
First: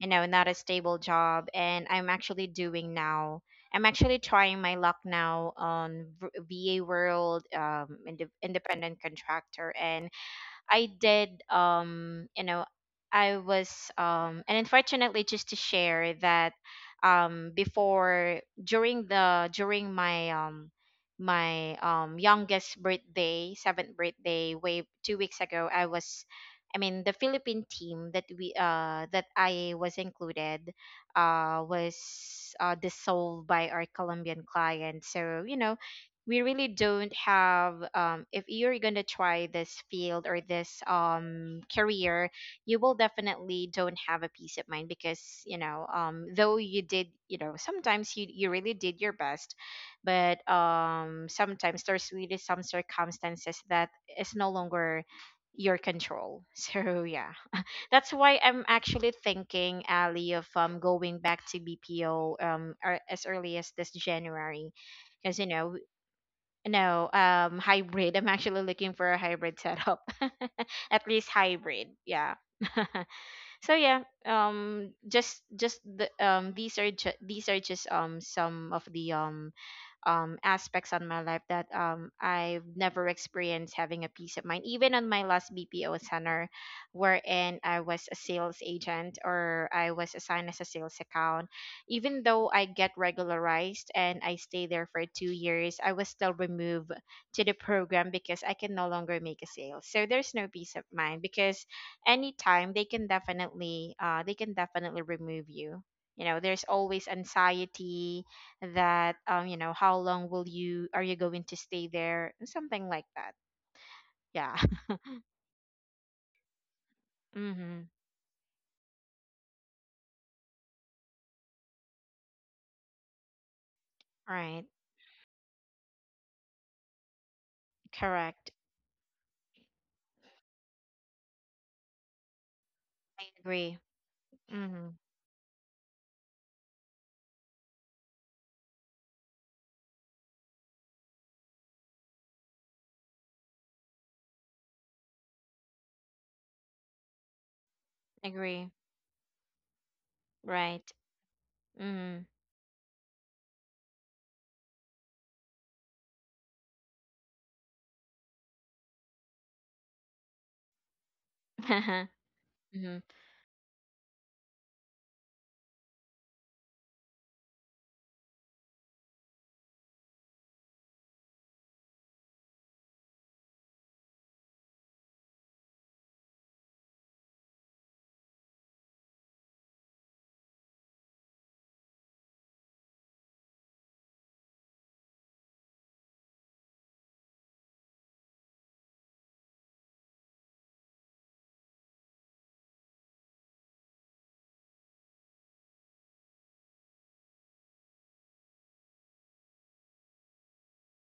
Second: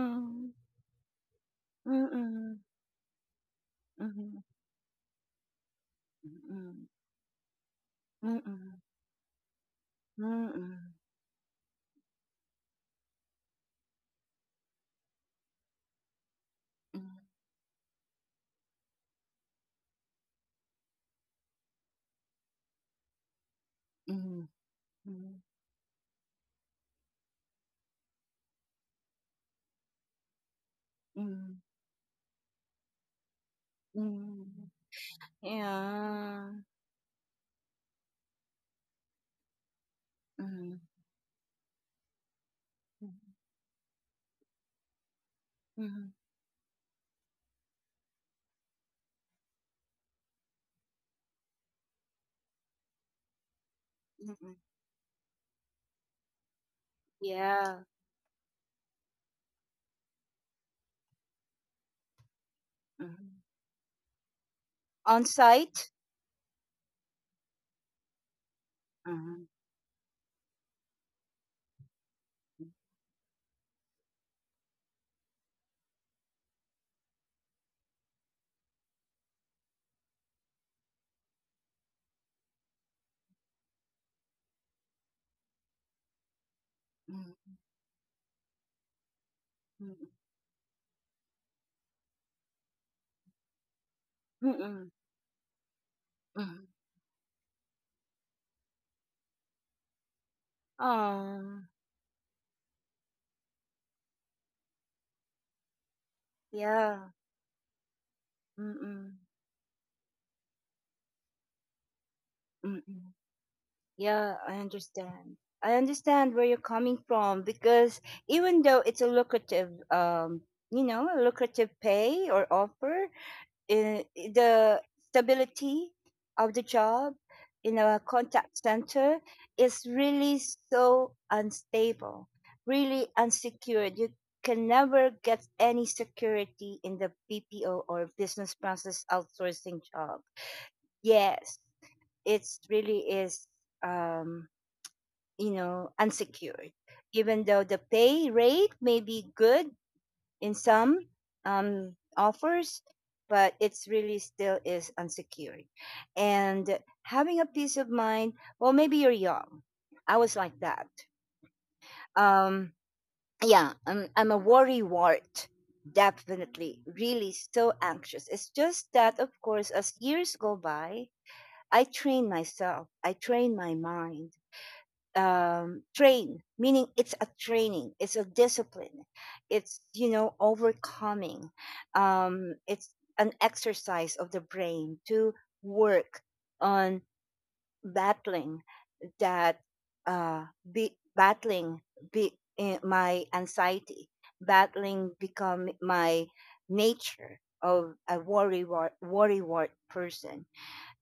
you know, not a stable job. And I'm actually Mm. doing now. I'm actually Mm. trying my luck now on v- VA Mm. world, um, inde Mm. independent contractor. And I Mm. did, um you know, I was um and unfortunately, just to share that, um before, during the during my, um my um youngest birthday, seventh Mm. birthday, way two weeks Mm. ago, I was I mean, the Philippine team that we uh that I was included, Mm. uh was uh dissolved by our Colombian Mm. client. So, you know, we Yeah. really don't have, um, if you're going to try this field or Mm. this, um, career, you will Mm. definitely don't have a peace of mind, because, you know, um, though you did, you know, sometimes you, you really did your best, but, um, sometimes there's really some circumstances that is no Mm. longer your control. So yeah, Yeah. that's why I'm actually thinking, Ali, of, um, going back to BPO, um, or as Mhm. early as this January, because you know, On-site? no, um, hybrid. I'm actually looking for a Mhm. hybrid setup. At least hybrid. Yeah. So yeah, um just just the um these are ju- these are just, um some of the, um um, aspects on my life that, um, I've never experienced having a peace of mind. Even on my last B P O center, Hmm. wherein I was a sales agent, or I Hmm. was assigned as a sales account, even though I get regularized and I stay Hmm. there for two years, I was still Hmm. removed to the program because I can no longer make a sale. So there's no peace of mind, Aw, because anytime they can definitely, uh, they can definitely remove you. You know, there's always yeah. anxiety Mm-mm. that, um you know, how long will you, are you going to stay there, something like Mm-mm. that. Yeah, I Yeah. understand. I understand where you're coming from Mm-hmm. because even though it's a lucrative, um, you know, a lucrative pay or offer, in Right. the stability of the job in a Correct. contact center is really so unstable, really I agree. unsecured. You can Mm-hmm. never get any security in the B P O or business process outsourcing job. Yes, it's really is, um, you know unsecured. Even though the pay rate Agree. may be good, in Right. some, um, Mm-hmm. offers, but it's really still is unsecured. And having a peace of mind, well, maybe you're young. I was like that. Um, Mm-hmm. yeah, I'm, I'm a worry wart. Definitely, really so anxious. It's just that, of course, as years go by, I train myself, I train my mind, um, train, meaning it's a training, it's a discipline, it's, you know overcoming, um, it's an exercise of the brain to work on battling that, uh, be, battling be, eh, my anxiety, battling become my nature of a worry worry person.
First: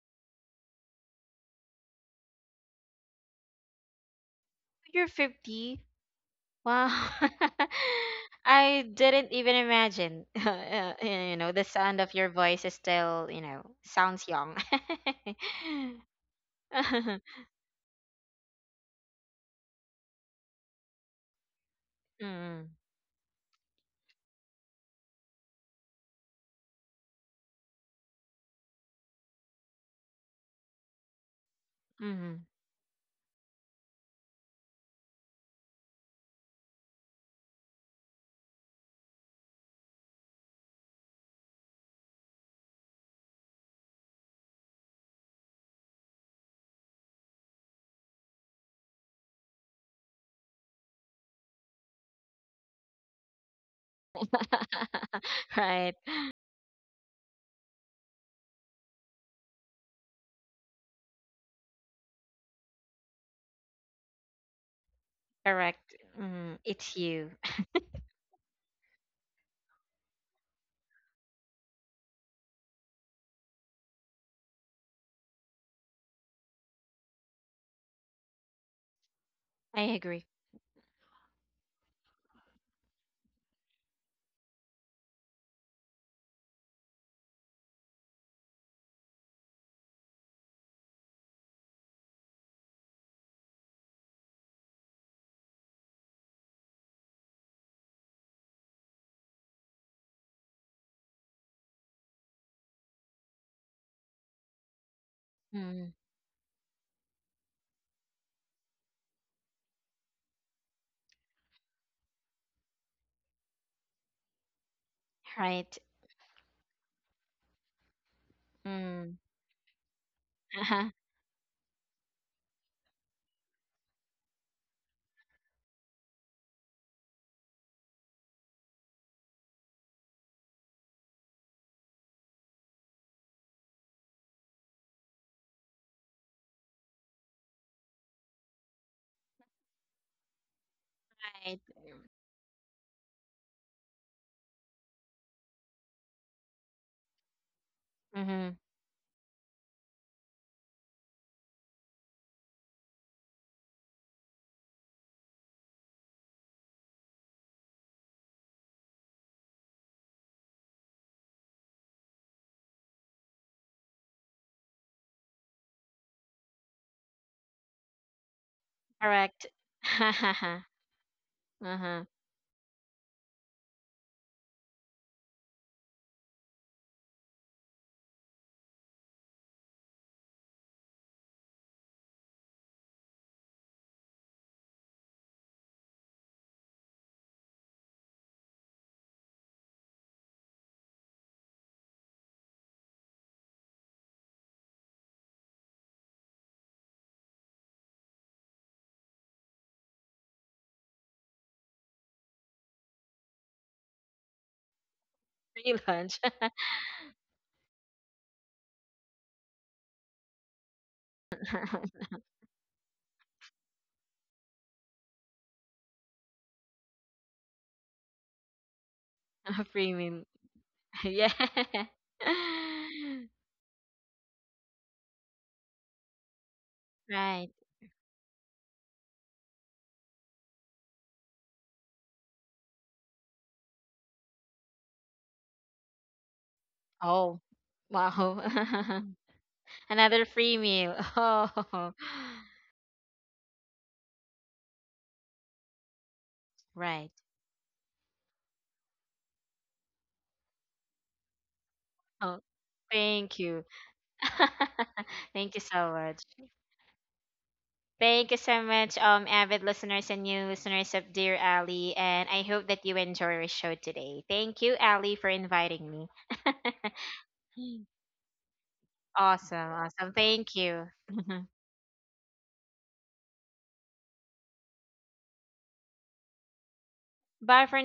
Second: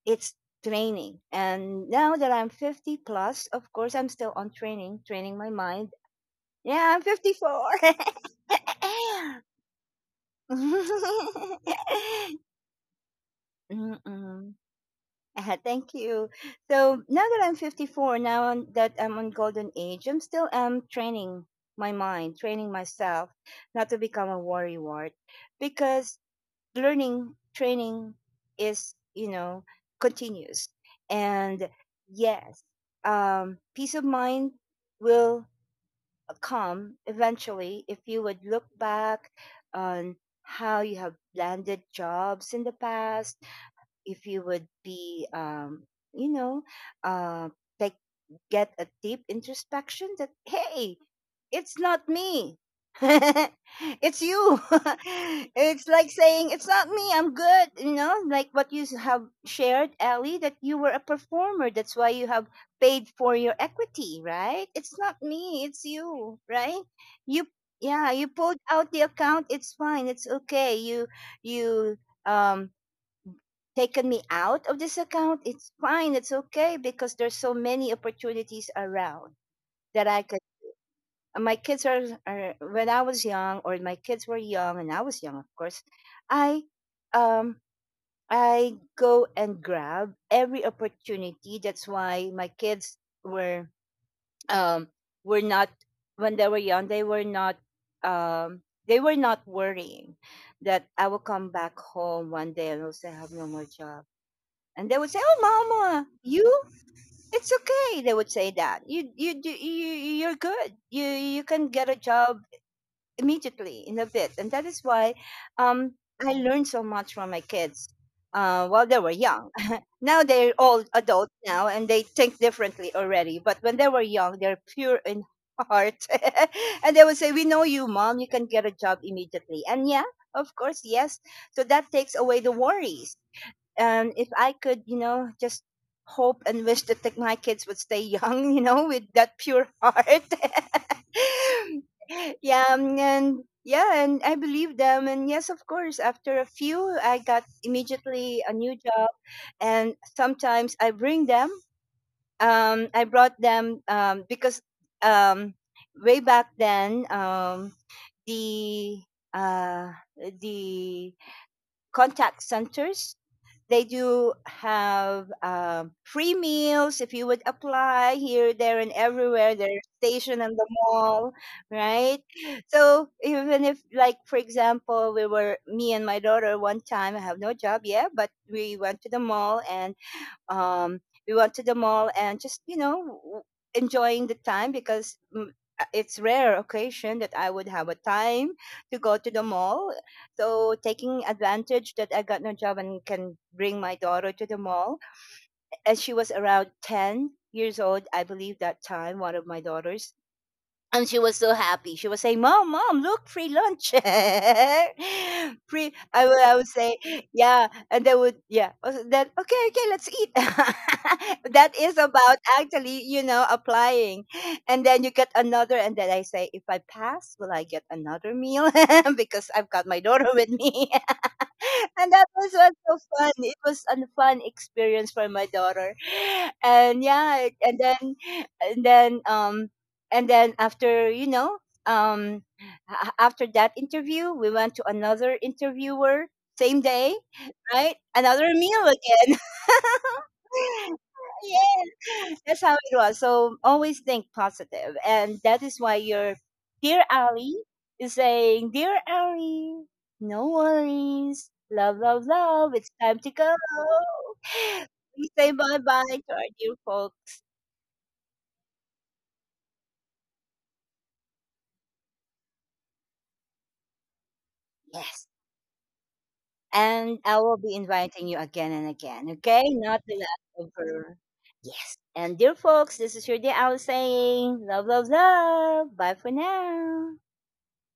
It's training. And now that I'm fifty plus, of course, I'm still on training, You're training my fifty? mind. Wow. Yeah, I'm fifty-four. I didn't even imagine. Uh, you know, the sound of your voice is still, you know, sounds Mm-mm. young. Thank you. So now that I'm fifty-four, now on, that I'm on golden age, I'm still um, training my mind, Mm-hmm. training myself not to become a worrywart because learning training is, you know continuous, and yes, um, peace of mind will come eventually if you would look back on how you have landed jobs in the past, if you would be um you know uh like, get a deep introspection that, hey, it's not me. It's you. It's Right. like saying it's not me, I'm good. You know, like what you s- have shared, Ellie, that you were a performer. That's why you have paid for your equity, right? It's not me, it's Correct. you, Mm, right? it's you. You. Yeah, you pulled out the account. It's fine, it's okay. you you um taken me out of this account, it's fine, it's okay because there's so many opportunities around I that I agree. could. My kids are, are when I was young, or my kids were young, and I was young, of course. I um I go and grab every opportunity. That's why my kids were, um were not when they were young. They were not um they were not worrying that I will come back home one day and also have no more job, and they would say, "Oh, Mm, mama, you, it's okay." They would say that you, you, do- you, you're good. You, you can get a job immediately in a bit, and that is why, right. um, I learned so much from my kids, uh, while they were Mm, young. Now they're all adults now, and they think differently already. But when they were young, they're pure in heart. And they would say, "We know you, mom. You can get a job immediately." And yeah, of course, yes. So that takes away the worries, um, if I could, you know, just hope and wish that like, my kids would stay young, you know, with that pure heart. right. Yeah, um, and yeah, and I believe them. And yes, of course, after a few, I got immediately a Mm-hmm. new job. And sometimes I bring them. Um, I brought them, um, because, um, way back then, um, the uh, the contact centers, they do have, um, free meals if you would apply here, there, and everywhere. Correct. They're stationed in the mall, Uh-huh. right? So even if, like, for example, we were me and my daughter one time. I have no job yet, but we went to the mall and, um, we went to the mall and just you know w- enjoying the time because, mm, uh, it's rare occasion that I would have a time to go to the mall. So taking advantage that I got no job and can bring my daughter to the mall, and she was around ten years old, I believe that time, one of my daughters. And she was so happy. She was saying, "Mom, mom, look, free lunch." Free Free. I lunch. would, I would say, "Yeah," and they would, yeah. Also then, okay, okay, let's eat. That is about actually, you know, applying, and then you get another. And then I say, "If I pass, will I get another meal?" Because I've got my daughter Premium. with me. Yeah. And that was was so fun. It was a fun experience for my daughter, and yeah, it- Right. and then and then um and then after you know um a- after that interview, we went to another interviewer same day, Oh, right? Another wow. meal again. Another free meal. Oh, Yes, that's how it was. So always think positive, and that is why your dear right. Ali is saying, "Dear Ali, no worries, love, love, Oh, love. It's time to thank go. you. We say Thank you bye so bye much. to our dear folks. Thank you so much, um, avid listeners and new listeners of Dear Ali, and I hope that you enjoy our show today. Thank you, Ali, Yes, for inviting me. and I will be inviting you again and again. Okay, Awesome, not the awesome. Thank last you. over. Yes, and dear folks, this is your dear Ali saying, love, love, love. Bye for now." Bye for